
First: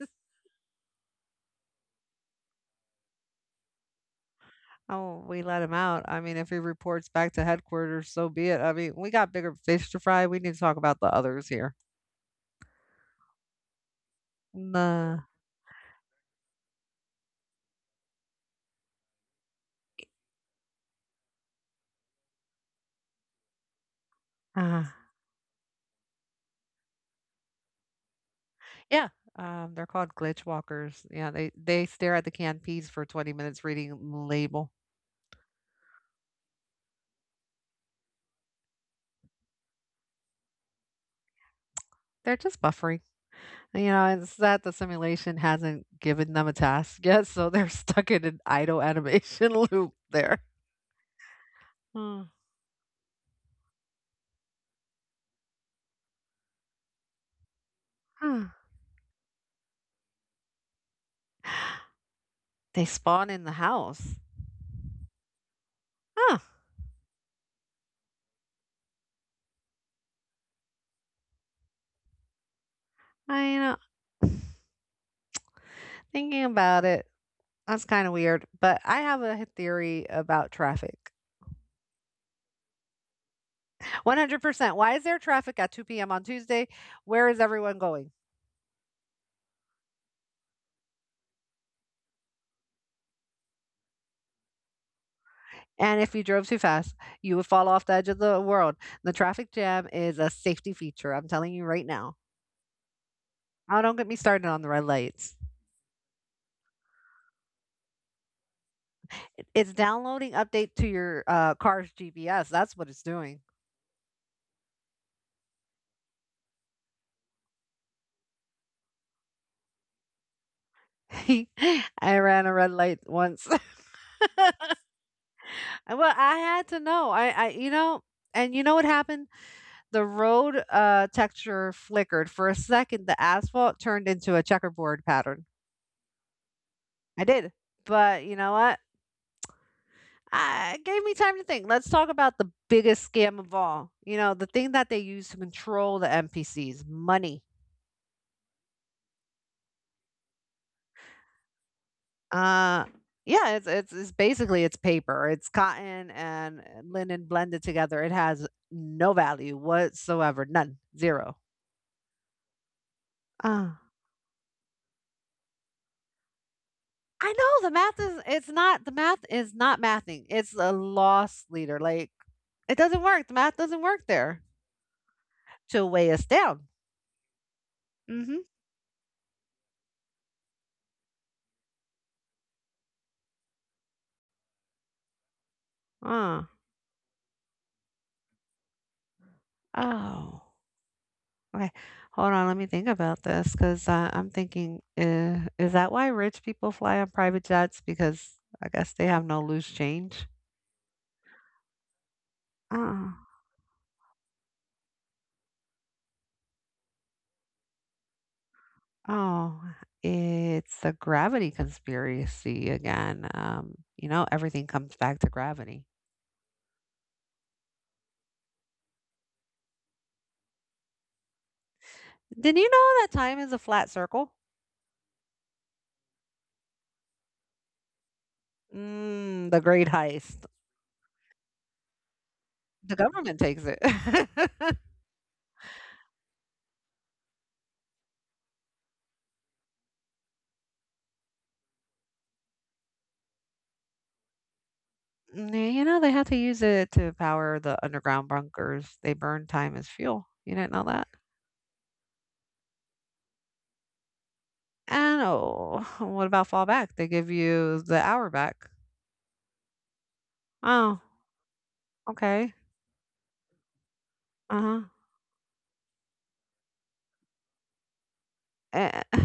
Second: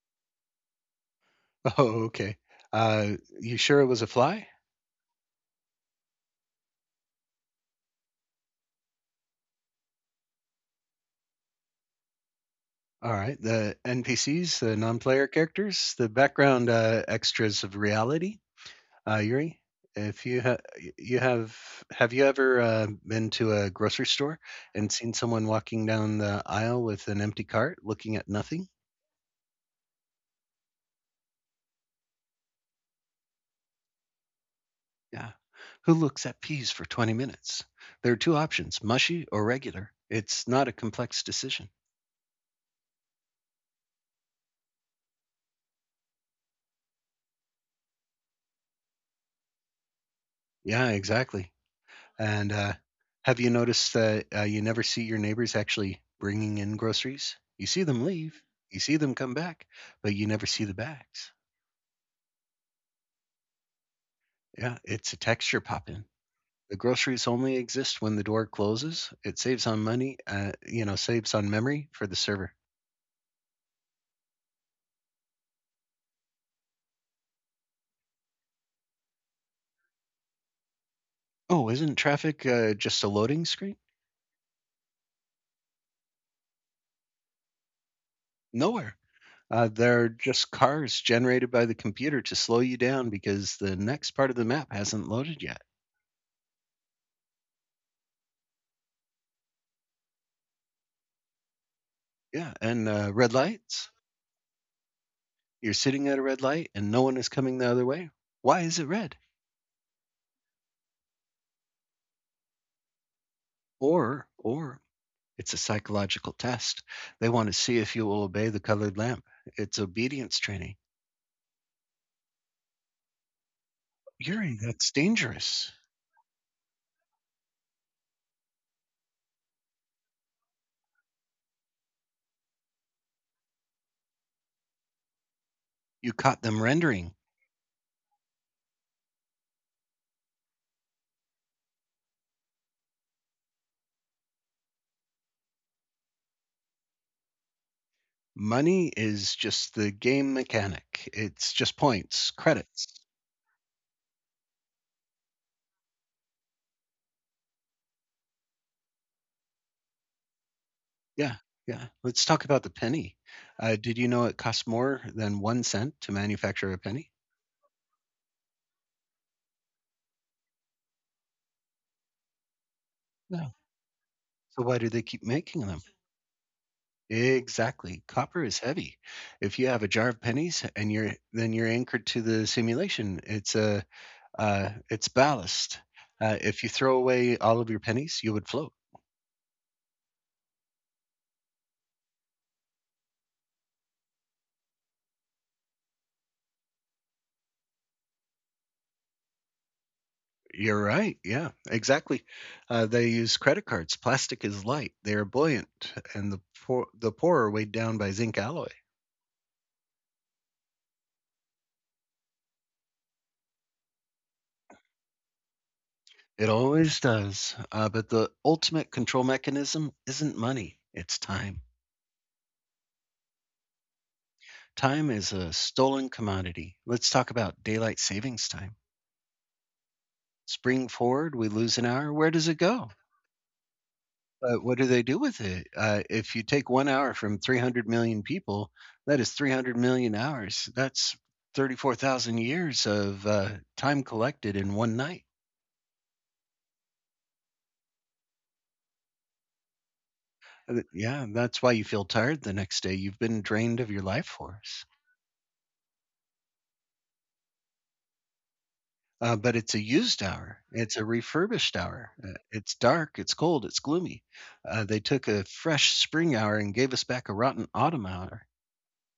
[SPEAKER 2] Oh, okay. You sure it was a fly?
[SPEAKER 1] Oh, we let him out. I mean, if he reports back to headquarters, so be it. I mean, we got bigger fish to fry. We need to talk about the others here.
[SPEAKER 2] All right. The NPCs, the non
[SPEAKER 1] The
[SPEAKER 2] player characters, the background extras of reality. Yuri, if you ha- you have you ever been to a grocery store
[SPEAKER 1] uh,
[SPEAKER 2] and seen someone walking down the aisle with an empty cart looking at nothing?
[SPEAKER 1] yeah, they're called glitch walkers. Yeah, they stare at the canned peas for 20 minutes reading the label.
[SPEAKER 2] Yeah. Who looks at peas for 20 minutes? There are two options, mushy or regular. It's not a complex decision.
[SPEAKER 1] They're just buffering. It's that the simulation hasn't given them a task yet, so they're stuck in an idle animation loop there.
[SPEAKER 2] Yeah, exactly.
[SPEAKER 1] Huh.
[SPEAKER 2] And have you noticed that you never see your neighbors actually bringing in groceries? You see them leave,
[SPEAKER 1] Huh.
[SPEAKER 2] you see them come back, but you never see the bags.
[SPEAKER 1] They spawn in the house.
[SPEAKER 2] Yeah, it's a texture pop in.
[SPEAKER 1] Huh.
[SPEAKER 2] The groceries only exist when the door closes. It saves on money, saves on memory for the server.
[SPEAKER 1] I, you know, Thinking about it, that's kind of weird, but I have a theory about traffic.
[SPEAKER 2] Oh, isn't traffic just a loading screen?
[SPEAKER 1] 100%. Why is there traffic at 2 p.m. on Tuesday? Where is everyone going?
[SPEAKER 2] Nowhere. They're just cars generated by the computer to slow you down because the next part of the map hasn't loaded yet.
[SPEAKER 1] And if you drove too fast, you would fall off the edge of the world. The traffic jam is a safety feature. I'm telling you right now.
[SPEAKER 2] Yeah, and red
[SPEAKER 1] Oh,
[SPEAKER 2] lights.
[SPEAKER 1] don't get me started on the red lights.
[SPEAKER 2] You're sitting at a red light and no one is coming the other way. Why is it red?
[SPEAKER 1] It's downloading update to your, car's GPS, that's what it's doing.
[SPEAKER 2] Or it's a psychological test. They want to see if you will obey the colored lamp. It's obedience training.
[SPEAKER 1] I ran a red light once.
[SPEAKER 2] Yuri, that's dangerous.
[SPEAKER 1] Well, I had to know, I and you know what happened? The road, texture flickered. For a second, the asphalt turned into a checkerboard pattern.
[SPEAKER 2] You caught them rendering.
[SPEAKER 1] I did, but you know what? I It gave me time to think. Let's talk about the biggest scam of all, you know, the thing that they use to control the NPCs, money.
[SPEAKER 2] Money is just the game mechanic. It's just points,
[SPEAKER 1] Uh,
[SPEAKER 2] credits.
[SPEAKER 1] yeah, it's basically it's paper. It's cotton and linen blended together. It has no value whatsoever. None. Zero.
[SPEAKER 2] Yeah, yeah. Let's talk about the penny.
[SPEAKER 1] Ah.
[SPEAKER 2] Did you know it costs more than 1¢ to manufacture a penny?
[SPEAKER 1] I know the math is not mathing. It's a loss leader. Like it doesn't work. The
[SPEAKER 2] No.
[SPEAKER 1] math doesn't work there
[SPEAKER 2] So why do they keep making them?
[SPEAKER 1] to weigh us down.
[SPEAKER 2] Exactly.
[SPEAKER 1] Mm-hmm.
[SPEAKER 2] Copper is heavy. If you have a jar of pennies and you're anchored to the simulation, it's a it's ballast.
[SPEAKER 1] Uh,
[SPEAKER 2] If you throw away all of your pennies, you would float.
[SPEAKER 1] oh. Okay. Hold on, let me think about this because I'm thinking, is that why rich people fly on private jets? Because I guess they have no loose change.
[SPEAKER 2] You're right, yeah, exactly.
[SPEAKER 1] Oh.
[SPEAKER 2] They use credit cards. Plastic is light, they are buoyant, and the poor are weighed down by zinc alloy.
[SPEAKER 1] Oh, it's the gravity conspiracy again. You know, everything comes back to gravity.
[SPEAKER 2] It always does. But the ultimate control mechanism isn't money, it's time.
[SPEAKER 1] Did you know that time is a flat circle?
[SPEAKER 2] Time is a stolen commodity. Let's talk about daylight savings time.
[SPEAKER 1] Mm, the great heist.
[SPEAKER 2] Spring forward, we lose an hour. Where does it
[SPEAKER 1] The
[SPEAKER 2] go?
[SPEAKER 1] government takes it.
[SPEAKER 2] But what do they do with it? If you take 1 hour from 300,000,000 people, that is 300,000,000 hours. That's 34,000 years of, time collected in 1 night.
[SPEAKER 1] Mm, you know, they had to use it to power the underground bunkers. They burn time as fuel. You didn't know that?
[SPEAKER 2] Yeah, that's why you feel tired the next day. You've been drained of your life force.
[SPEAKER 1] And oh, what about fallback? They give you the hour back.
[SPEAKER 2] But it's a used hour.
[SPEAKER 1] Oh,
[SPEAKER 2] It's a refurbished hour.
[SPEAKER 1] okay.
[SPEAKER 2] It's dark, it's cold, it's gloomy.
[SPEAKER 1] Uh huh.
[SPEAKER 2] They took a fresh spring hour and gave us back a rotten autumn hour.
[SPEAKER 1] Eh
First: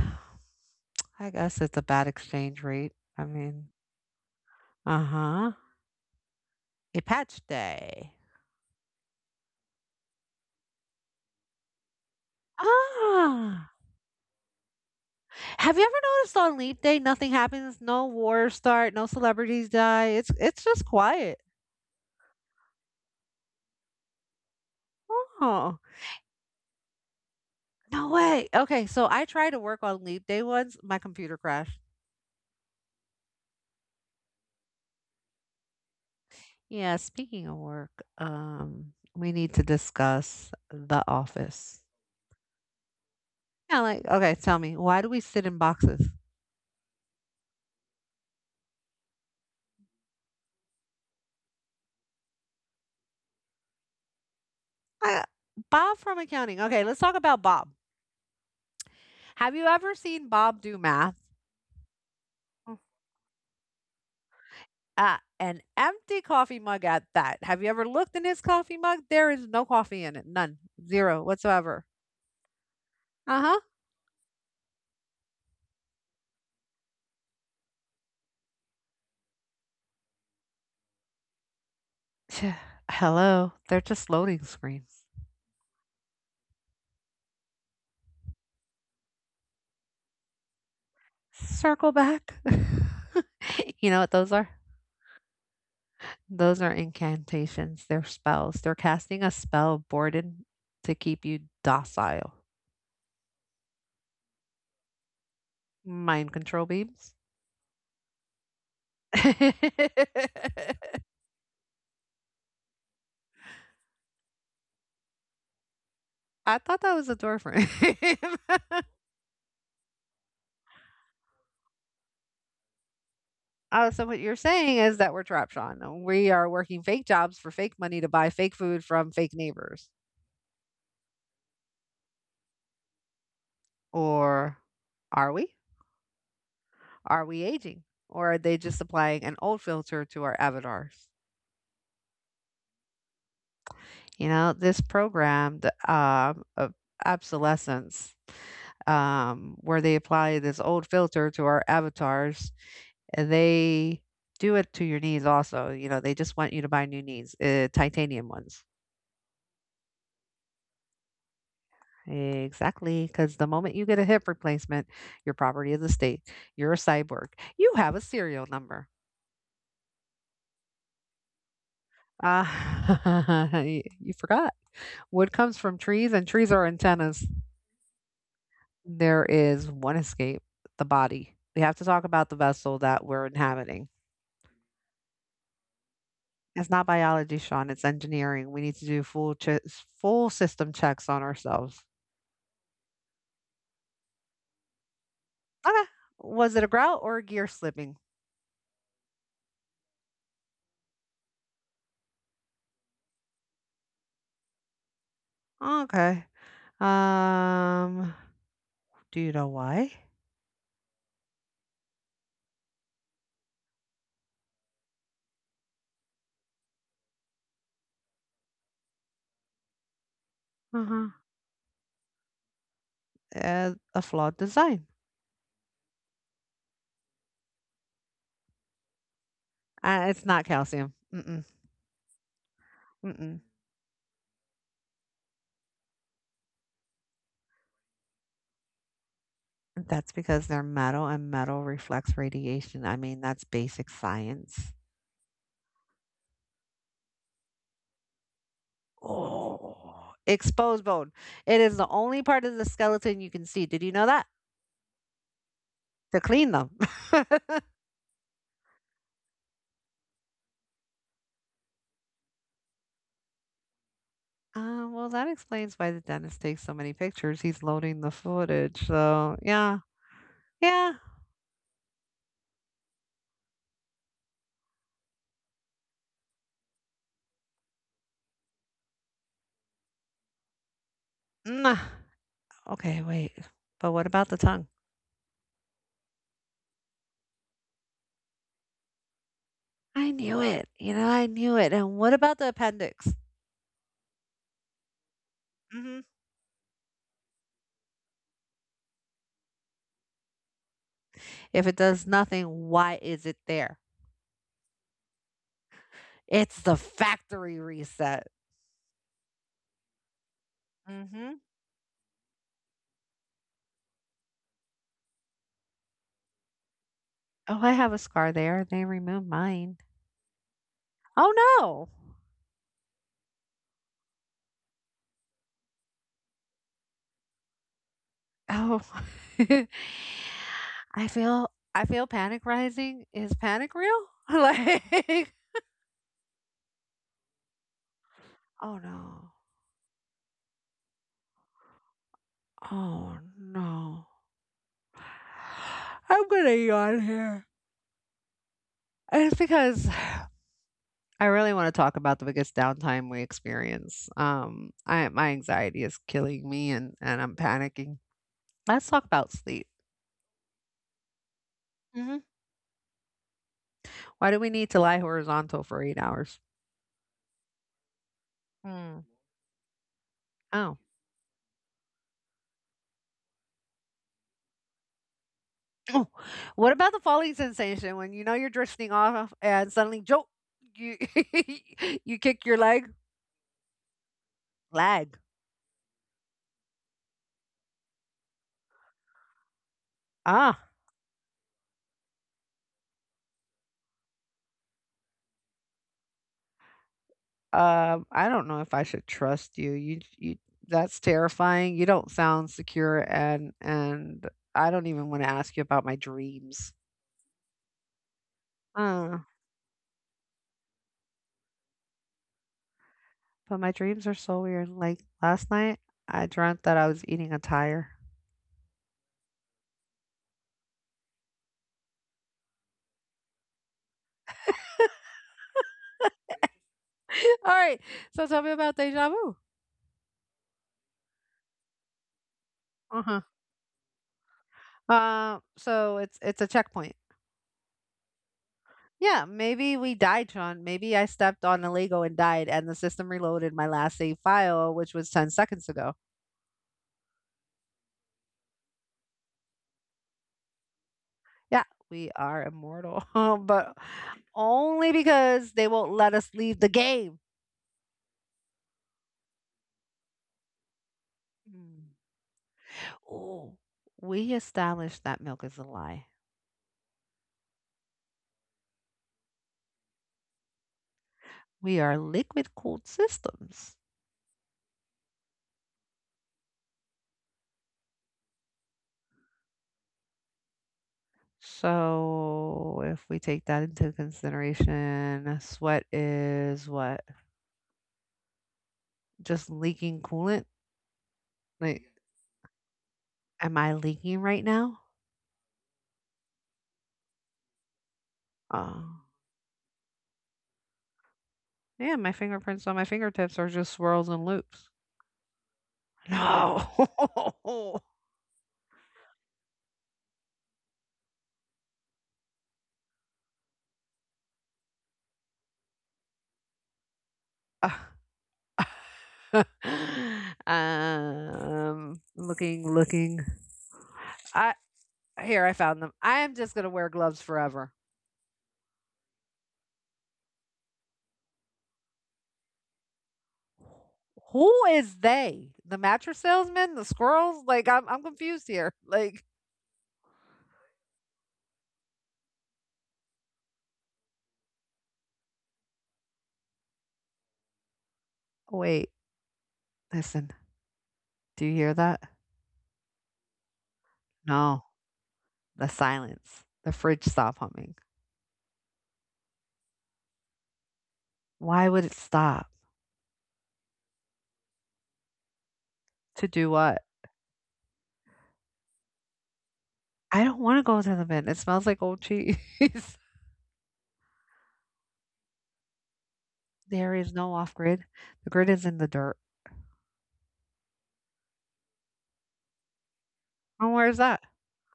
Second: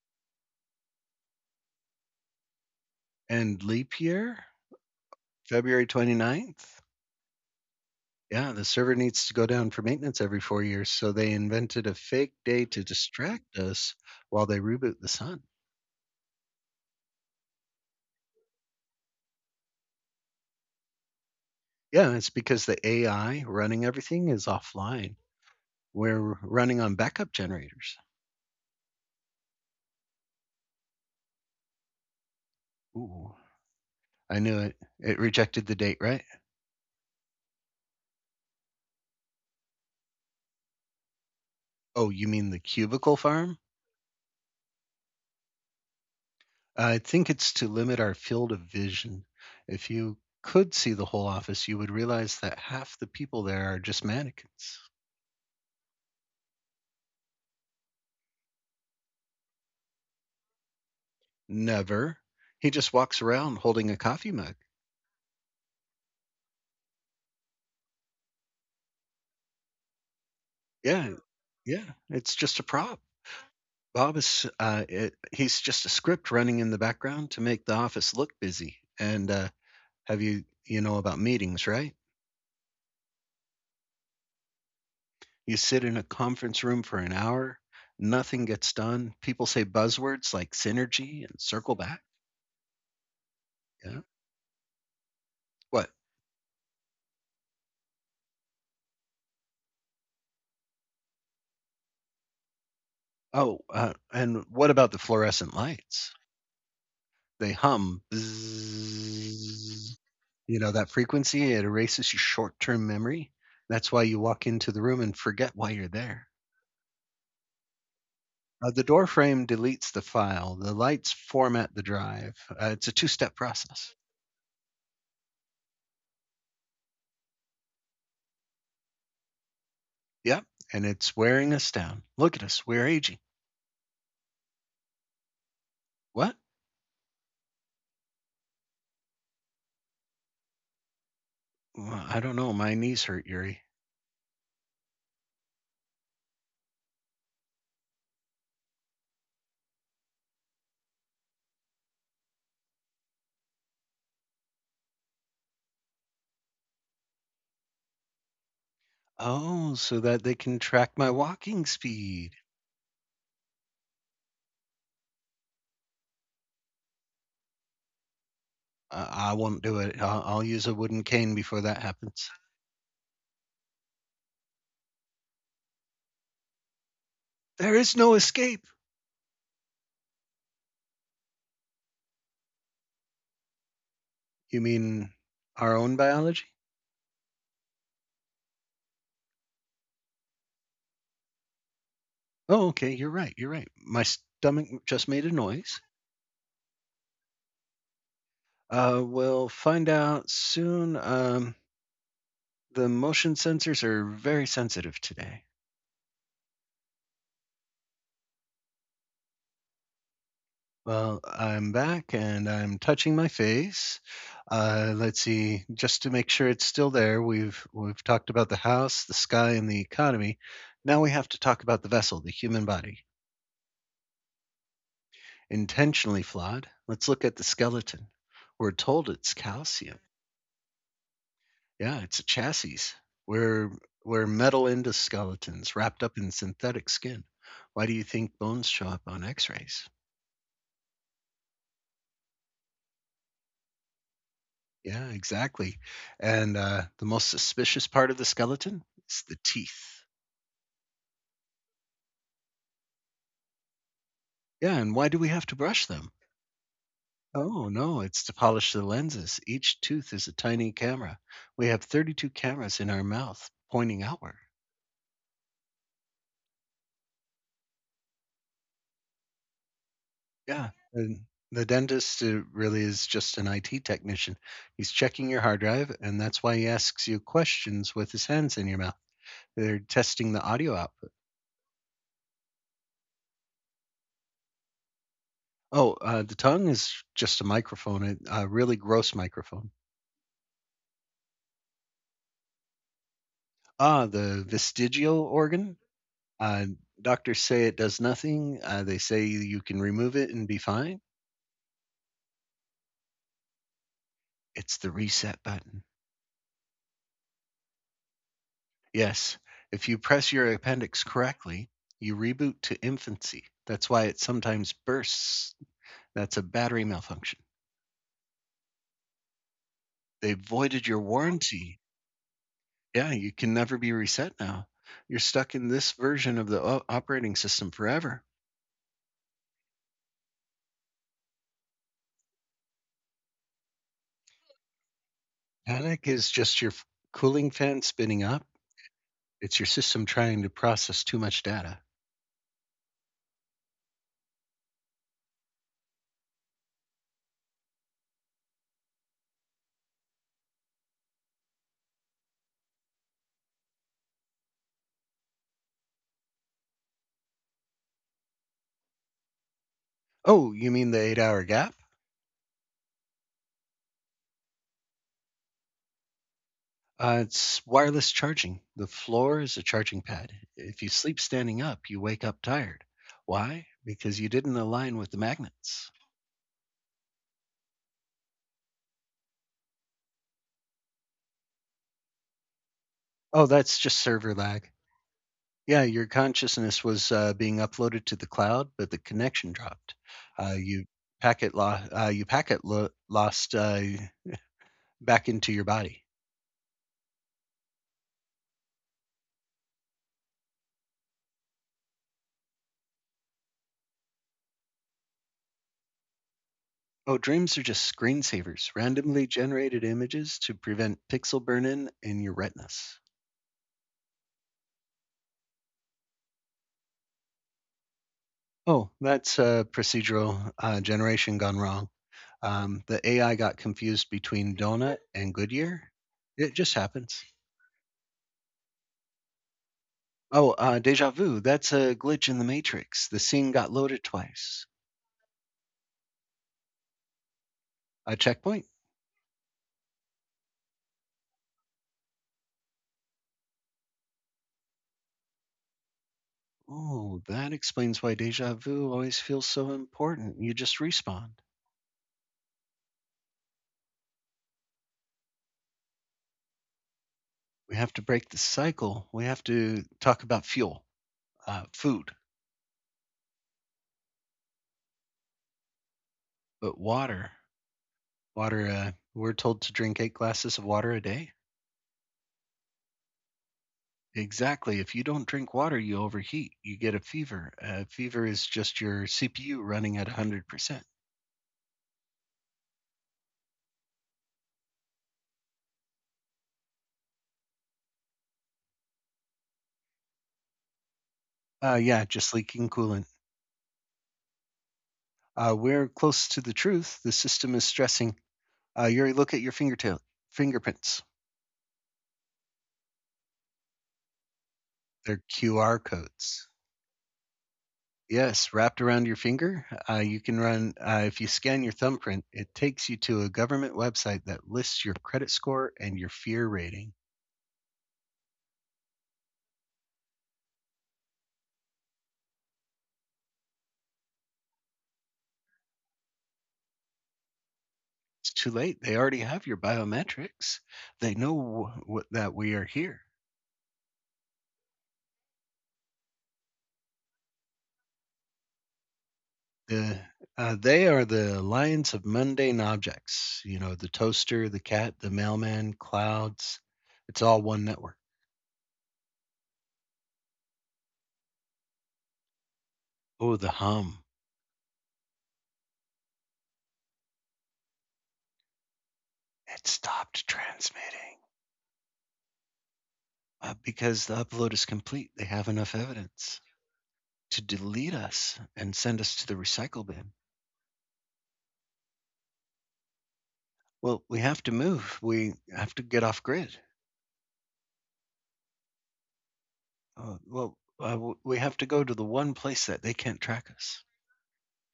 [SPEAKER 1] I guess it's a bad exchange rate. I
[SPEAKER 2] And
[SPEAKER 1] mean.
[SPEAKER 2] leap year?
[SPEAKER 1] Uh-huh.
[SPEAKER 2] February 29th?
[SPEAKER 1] A patch day.
[SPEAKER 2] Yeah, the server needs to go down for maintenance every 4 years, so they invented a fake day to distract
[SPEAKER 1] Ah!
[SPEAKER 2] us while they reboot the sun.
[SPEAKER 1] Have you ever noticed on leap day, nothing happens, no wars start, no celebrities die, it's just quiet.
[SPEAKER 2] Yeah, it's because the AI running everything is offline.
[SPEAKER 1] Oh,
[SPEAKER 2] We're running on backup generators.
[SPEAKER 1] no way. Okay, so I tried to work on leap day once, my computer crashed.
[SPEAKER 2] Ooh, I knew it. It rejected the date, right?
[SPEAKER 1] Yeah, speaking of work, um, we need to discuss The Office.
[SPEAKER 2] Oh, you mean the cubicle farm?
[SPEAKER 1] Yeah, like, okay, tell me, why do we sit in boxes?
[SPEAKER 2] I think it's to limit our field of vision. If you could see the whole office, you would realize that half the people there are just mannequins.
[SPEAKER 1] I, Bob from accounting. Okay, let's talk about Bob. Have you ever seen Bob do math
[SPEAKER 2] Never. He just walks around holding a coffee mug.
[SPEAKER 1] at an empty coffee mug at that? Have you ever looked in his coffee mug? There is no coffee in it. None.
[SPEAKER 2] Yeah,
[SPEAKER 1] Zero whatsoever.
[SPEAKER 2] yeah, it's just a prop.
[SPEAKER 1] Uh
[SPEAKER 2] Bob is, it he's just a script running in the background to make the office look busy. And, have you you know about meetings, right?
[SPEAKER 1] huh. Hello. They're just loading screens.
[SPEAKER 2] You sit in a conference room for an hour, nothing gets done. People say buzzwords like synergy and circle
[SPEAKER 1] Circle
[SPEAKER 2] back.
[SPEAKER 1] back. You know
[SPEAKER 2] Yeah.
[SPEAKER 1] what those are?
[SPEAKER 2] What?
[SPEAKER 1] Those are incantations. They're spells. They're casting a spell, Borden, to keep you docile.
[SPEAKER 2] Oh, and what about the fluorescent lights?
[SPEAKER 1] Mind control beams.
[SPEAKER 2] They hum. Bzzz. That frequency, it erases your short-term memory. That's why you walk into the room and forget why you're there.
[SPEAKER 1] I thought that was a door frame.
[SPEAKER 2] The door frame deletes the file. The lights format the drive. It's a two-step
[SPEAKER 1] Oh,
[SPEAKER 2] process.
[SPEAKER 1] so what you're saying is that we're trap Sean. We are working fake jobs for fake money to buy fake food from fake neighbors.
[SPEAKER 2] Yep, and it's wearing us down. Look at us. We're aging.
[SPEAKER 1] Or are we?
[SPEAKER 2] What?
[SPEAKER 1] Are we aging? Or are they just applying an old filter to our avatars?
[SPEAKER 2] Well, I don't know. My knees hurt, Yuri.
[SPEAKER 1] You know, this program of obsolescence, where they apply this old filter to our avatars, and they do it to your knees also. You know, they just want you to buy new knees, titanium ones.
[SPEAKER 2] Oh, so that they can track my walking speed.
[SPEAKER 1] Exactly, because the moment you get a hip replacement, your property is a state. You're a cyborg. You have a serial number.
[SPEAKER 2] I won't do it. I'll use a wooden cane before that happens.
[SPEAKER 1] Ah, y- you forgot. Wood comes from trees, and trees are antennas.
[SPEAKER 2] There is no escape.
[SPEAKER 1] There is one escape the body. We have to talk about the vessel that we're inhabiting.
[SPEAKER 2] You mean our own biology?
[SPEAKER 1] It's not biology, Sean. It's engineering. We need to do full system checks on ourselves.
[SPEAKER 2] Oh, okay, you're right, you're right. My stomach just made a noise.
[SPEAKER 1] Okay. Was it a grout or a gear slipping?
[SPEAKER 2] We'll find out soon. The motion sensors are very sensitive today.
[SPEAKER 1] Okay. Um. Do you know why?
[SPEAKER 2] Well, I'm back and I'm touching my face. Let's see, just to make sure it's still there. We've talked about the house, the sky, and the economy. Now we have to talk about the vessel, the human body.
[SPEAKER 1] As a flawed design.
[SPEAKER 2] Intentionally flawed. Let's look at the skeleton. We're told it's calcium.
[SPEAKER 1] It's not calcium. Mm-mm,
[SPEAKER 2] Yeah, it's a chassis.
[SPEAKER 1] mm-mm.
[SPEAKER 2] We're we're metal endoskeletons wrapped up in synthetic skin. Why do you think bones show up on X-rays?
[SPEAKER 1] That's because they're metal and metal reflects radiation. I mean, that's basic science.
[SPEAKER 2] Yeah, exactly. And the most suspicious part of the skeleton is the teeth.
[SPEAKER 1] Oh, exposed bone. It is the only part of the skeleton you can see. Did you know that?
[SPEAKER 2] Yeah, and why do we have to brush them?
[SPEAKER 1] To clean them.
[SPEAKER 2] Oh no, it's to polish the lenses. Each tooth is a tiny camera. We have 32 cameras in our mouth pointing outward.
[SPEAKER 1] Well, that explains why the dentist takes so many pictures. He's loading the footage. So, yeah.
[SPEAKER 2] Yeah,
[SPEAKER 1] Yeah.
[SPEAKER 2] and the dentist, really is just an IT technician. He's checking your hard drive, and that's why he asks you questions with his hands in your mouth. They're testing the audio output.
[SPEAKER 1] Mwah. Okay, wait. But what about the tongue?
[SPEAKER 2] Oh, the tongue is just a microphone, a really gross microphone.
[SPEAKER 1] I knew it. You know, I knew it. And what about the appendix?
[SPEAKER 2] Ah, the vestigial organ.
[SPEAKER 1] Hmm.
[SPEAKER 2] Uh, Doctors say it does nothing. They say you can remove it and be fine.
[SPEAKER 1] If it does nothing, why is it there?
[SPEAKER 2] It's the reset button.
[SPEAKER 1] It's the factory reset.
[SPEAKER 2] Yes. If you press your appendix
[SPEAKER 1] Mhm.
[SPEAKER 2] correctly, you reboot to infancy. That's why it sometimes bursts. That's a battery malfunction.
[SPEAKER 1] Oh, I have a scar there. They removed mine.
[SPEAKER 2] They voided your
[SPEAKER 1] Oh
[SPEAKER 2] warranty.
[SPEAKER 1] no.
[SPEAKER 2] Yeah, you can never be reset now. You're stuck in this version of the operating system forever.
[SPEAKER 1] Oh. I feel panic rising. Is panic real? Like,
[SPEAKER 2] Panic is just your cooling fan spinning up.
[SPEAKER 1] oh no.
[SPEAKER 2] It's your system trying to process too much data.
[SPEAKER 1] Oh no. I'm gonna yawn here. And it's because I really want to talk about the biggest downtime we experience. I My anxiety is killing me and I'm panicking. Let's talk about sleep.
[SPEAKER 2] Oh, you mean the 8 hour gap?
[SPEAKER 1] Mhm. Why do we need to lie horizontal for 8 hours?
[SPEAKER 2] It's wireless charging.
[SPEAKER 1] Mm.
[SPEAKER 2] The floor is a charging pad.
[SPEAKER 1] Oh.
[SPEAKER 2] If you sleep standing up, you wake up tired. Why? Because you didn't align with the magnets.
[SPEAKER 1] Oh, what about the falling sensation when you know you're drifting off and suddenly jolt, you you kick your leg?
[SPEAKER 2] Oh, that's just server lag.
[SPEAKER 1] Lag.
[SPEAKER 2] Yeah, your consciousness was being uploaded to the cloud, but the connection dropped. Uh,
[SPEAKER 1] Ah,
[SPEAKER 2] you you packet lost back into your body.
[SPEAKER 1] I don't know if I should trust you. You that's terrifying. You don't sound secure and I don't even wanna ask you about my dreams.
[SPEAKER 2] Oh, dreams are just screensavers,
[SPEAKER 1] Uh,
[SPEAKER 2] randomly generated images to prevent pixel burn-in in your retinas.
[SPEAKER 1] but my dreams are so weird. Like last night, I dreamt that I was eating a tire.
[SPEAKER 2] Oh, that's a procedural generation gone wrong. The AI got confused between Donut and Goodyear. It just happens.
[SPEAKER 1] Alright, so tell me about déjà vu.
[SPEAKER 2] Oh, deja vu. That's a glitch in the
[SPEAKER 1] Uh-huh.
[SPEAKER 2] matrix. The scene got loaded twice.
[SPEAKER 1] So it's a checkpoint.
[SPEAKER 2] A checkpoint?
[SPEAKER 1] Yeah, maybe we died, Sean. Maybe I stepped on a Lego and died, and the system reloaded my last save file, which was 10 seconds ago.
[SPEAKER 2] Oh, that explains why deja vu always feels so important. You just respawn.
[SPEAKER 1] Yeah, we are immortal, but only because they won't let us leave the game.
[SPEAKER 2] We have to break the cycle. We have to talk about fuel,
[SPEAKER 1] Mm.
[SPEAKER 2] food,
[SPEAKER 1] Oh, we established that milk is a lie.
[SPEAKER 2] but water. Water, we're told to drink 8 glasses of water a day.
[SPEAKER 1] We are liquid cooled systems.
[SPEAKER 2] Exactly. If you don't drink water, you overheat. You get a fever. Fever is just your CPU running at 100%.
[SPEAKER 1] So if we take that into consideration, sweat is what? Just leaking coolant? Like,
[SPEAKER 2] Yeah, just leaking coolant.
[SPEAKER 1] am I leaking right now?
[SPEAKER 2] We're close to the truth. The system is stressing.
[SPEAKER 1] Oh,
[SPEAKER 2] You look at your fingertail fingerprints.
[SPEAKER 1] yeah, my fingerprints on my fingertips are just swirls and loops.
[SPEAKER 2] They're QR codes.
[SPEAKER 1] No.
[SPEAKER 2] Yes, wrapped around your finger. You can run. If you scan your thumbprint, it takes you to a government website that lists your credit score and your fear rating.
[SPEAKER 1] Looking. I Here I found them. I am just gonna wear gloves forever.
[SPEAKER 2] It's too late. They already have your biometrics. They know that we are here.
[SPEAKER 1] Who is they? The mattress salesman? The squirrels? Like I'm confused here. Like,
[SPEAKER 2] The, they are the alliance of mundane objects. You know, the toaster, the cat, the mailman, clouds. It's all one network.
[SPEAKER 1] wait. Listen, do you hear that?
[SPEAKER 2] Oh, the hum.
[SPEAKER 1] No, the silence. The fridge stopped humming.
[SPEAKER 2] It stopped transmitting
[SPEAKER 1] Why would it stop?
[SPEAKER 2] because the upload is complete. They have enough
[SPEAKER 1] To
[SPEAKER 2] evidence
[SPEAKER 1] do what?
[SPEAKER 2] to delete us and send us to the recycle bin.
[SPEAKER 1] I don't want to go to the bin. It smells like old cheese.
[SPEAKER 2] Well, we have to move. We have to get off grid.
[SPEAKER 1] There is no off grid. The grid is in the dirt.
[SPEAKER 2] Oh, well, we have to go to the one place that they can't track
[SPEAKER 1] Oh,
[SPEAKER 2] us,
[SPEAKER 1] where's that?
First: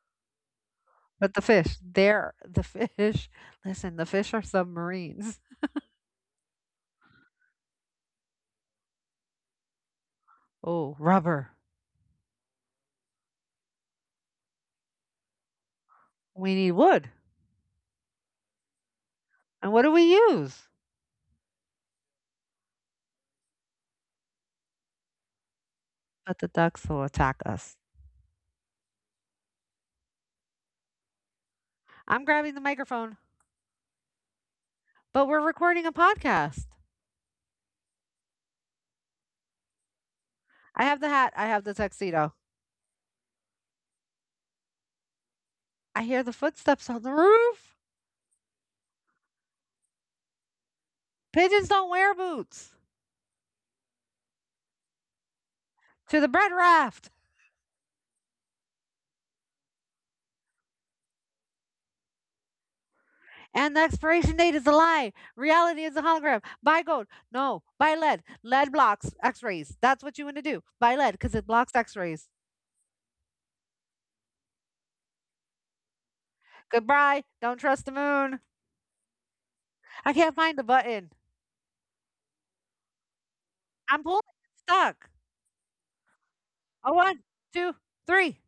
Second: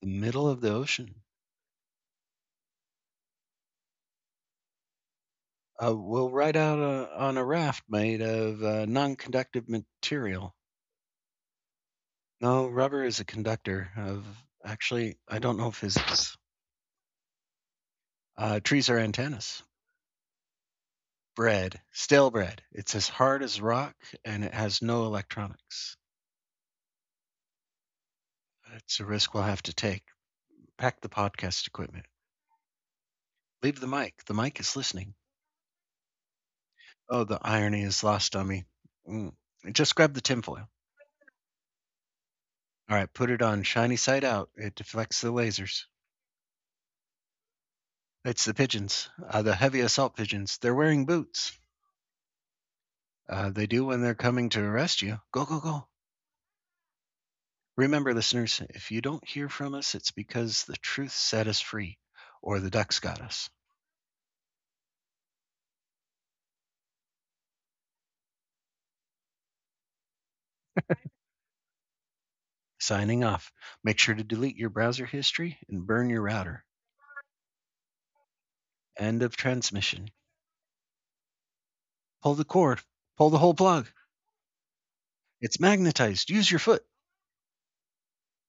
[SPEAKER 2] the middle of the ocean.
[SPEAKER 1] But the fish, there, the fish. Listen, the fish are submarines.
[SPEAKER 2] We'll ride out on a raft made of non-conductive material.
[SPEAKER 1] Oh, rubber.
[SPEAKER 2] No, rubber is a conductor of. Actually, I don't know physics.
[SPEAKER 1] We need wood.
[SPEAKER 2] Trees are antennas.
[SPEAKER 1] And what do we use?
[SPEAKER 2] Bread, stale bread. It's as hard as rock, and it has no electronics.
[SPEAKER 1] But the ducks will attack us.
[SPEAKER 2] It's a risk we'll have to take. Pack the podcast equipment.
[SPEAKER 1] I'm grabbing the microphone,
[SPEAKER 2] Leave the mic. The mic is listening.
[SPEAKER 1] but we're recording a podcast.
[SPEAKER 2] Oh, the irony is lost on me. Mm. Just grab the tinfoil.
[SPEAKER 1] I have the hat. I have the tuxedo.
[SPEAKER 2] All right, put it on shiny side out. It deflects the lasers.
[SPEAKER 1] I hear the footsteps on the roof.
[SPEAKER 2] It's the pigeons, the heavy assault pigeons. They're wearing boots.
[SPEAKER 1] Pigeons don't wear boots.
[SPEAKER 2] They do when they're coming to arrest you. Go, go, go.
[SPEAKER 1] To the bread raft.
[SPEAKER 2] Remember, listeners, if you don't hear from us, it's because the truth set us free or the ducks got us.
[SPEAKER 1] And the expiration date is a lie. Reality is a hologram. Buy gold. No, buy lead. Lead blocks x rays. That's what you want to do. Buy lead because it blocks x rays.
[SPEAKER 2] Signing off. Make sure to delete your browser history and burn your router.
[SPEAKER 1] Goodbye. Don't trust the moon.
[SPEAKER 2] End of transmission.
[SPEAKER 1] I can't find the button.
[SPEAKER 2] Pull the cord. Pull the whole plug.
[SPEAKER 1] I'm pulling. It's stuck.
[SPEAKER 2] It's magnetized. Use your foot.
[SPEAKER 1] A one, two, three.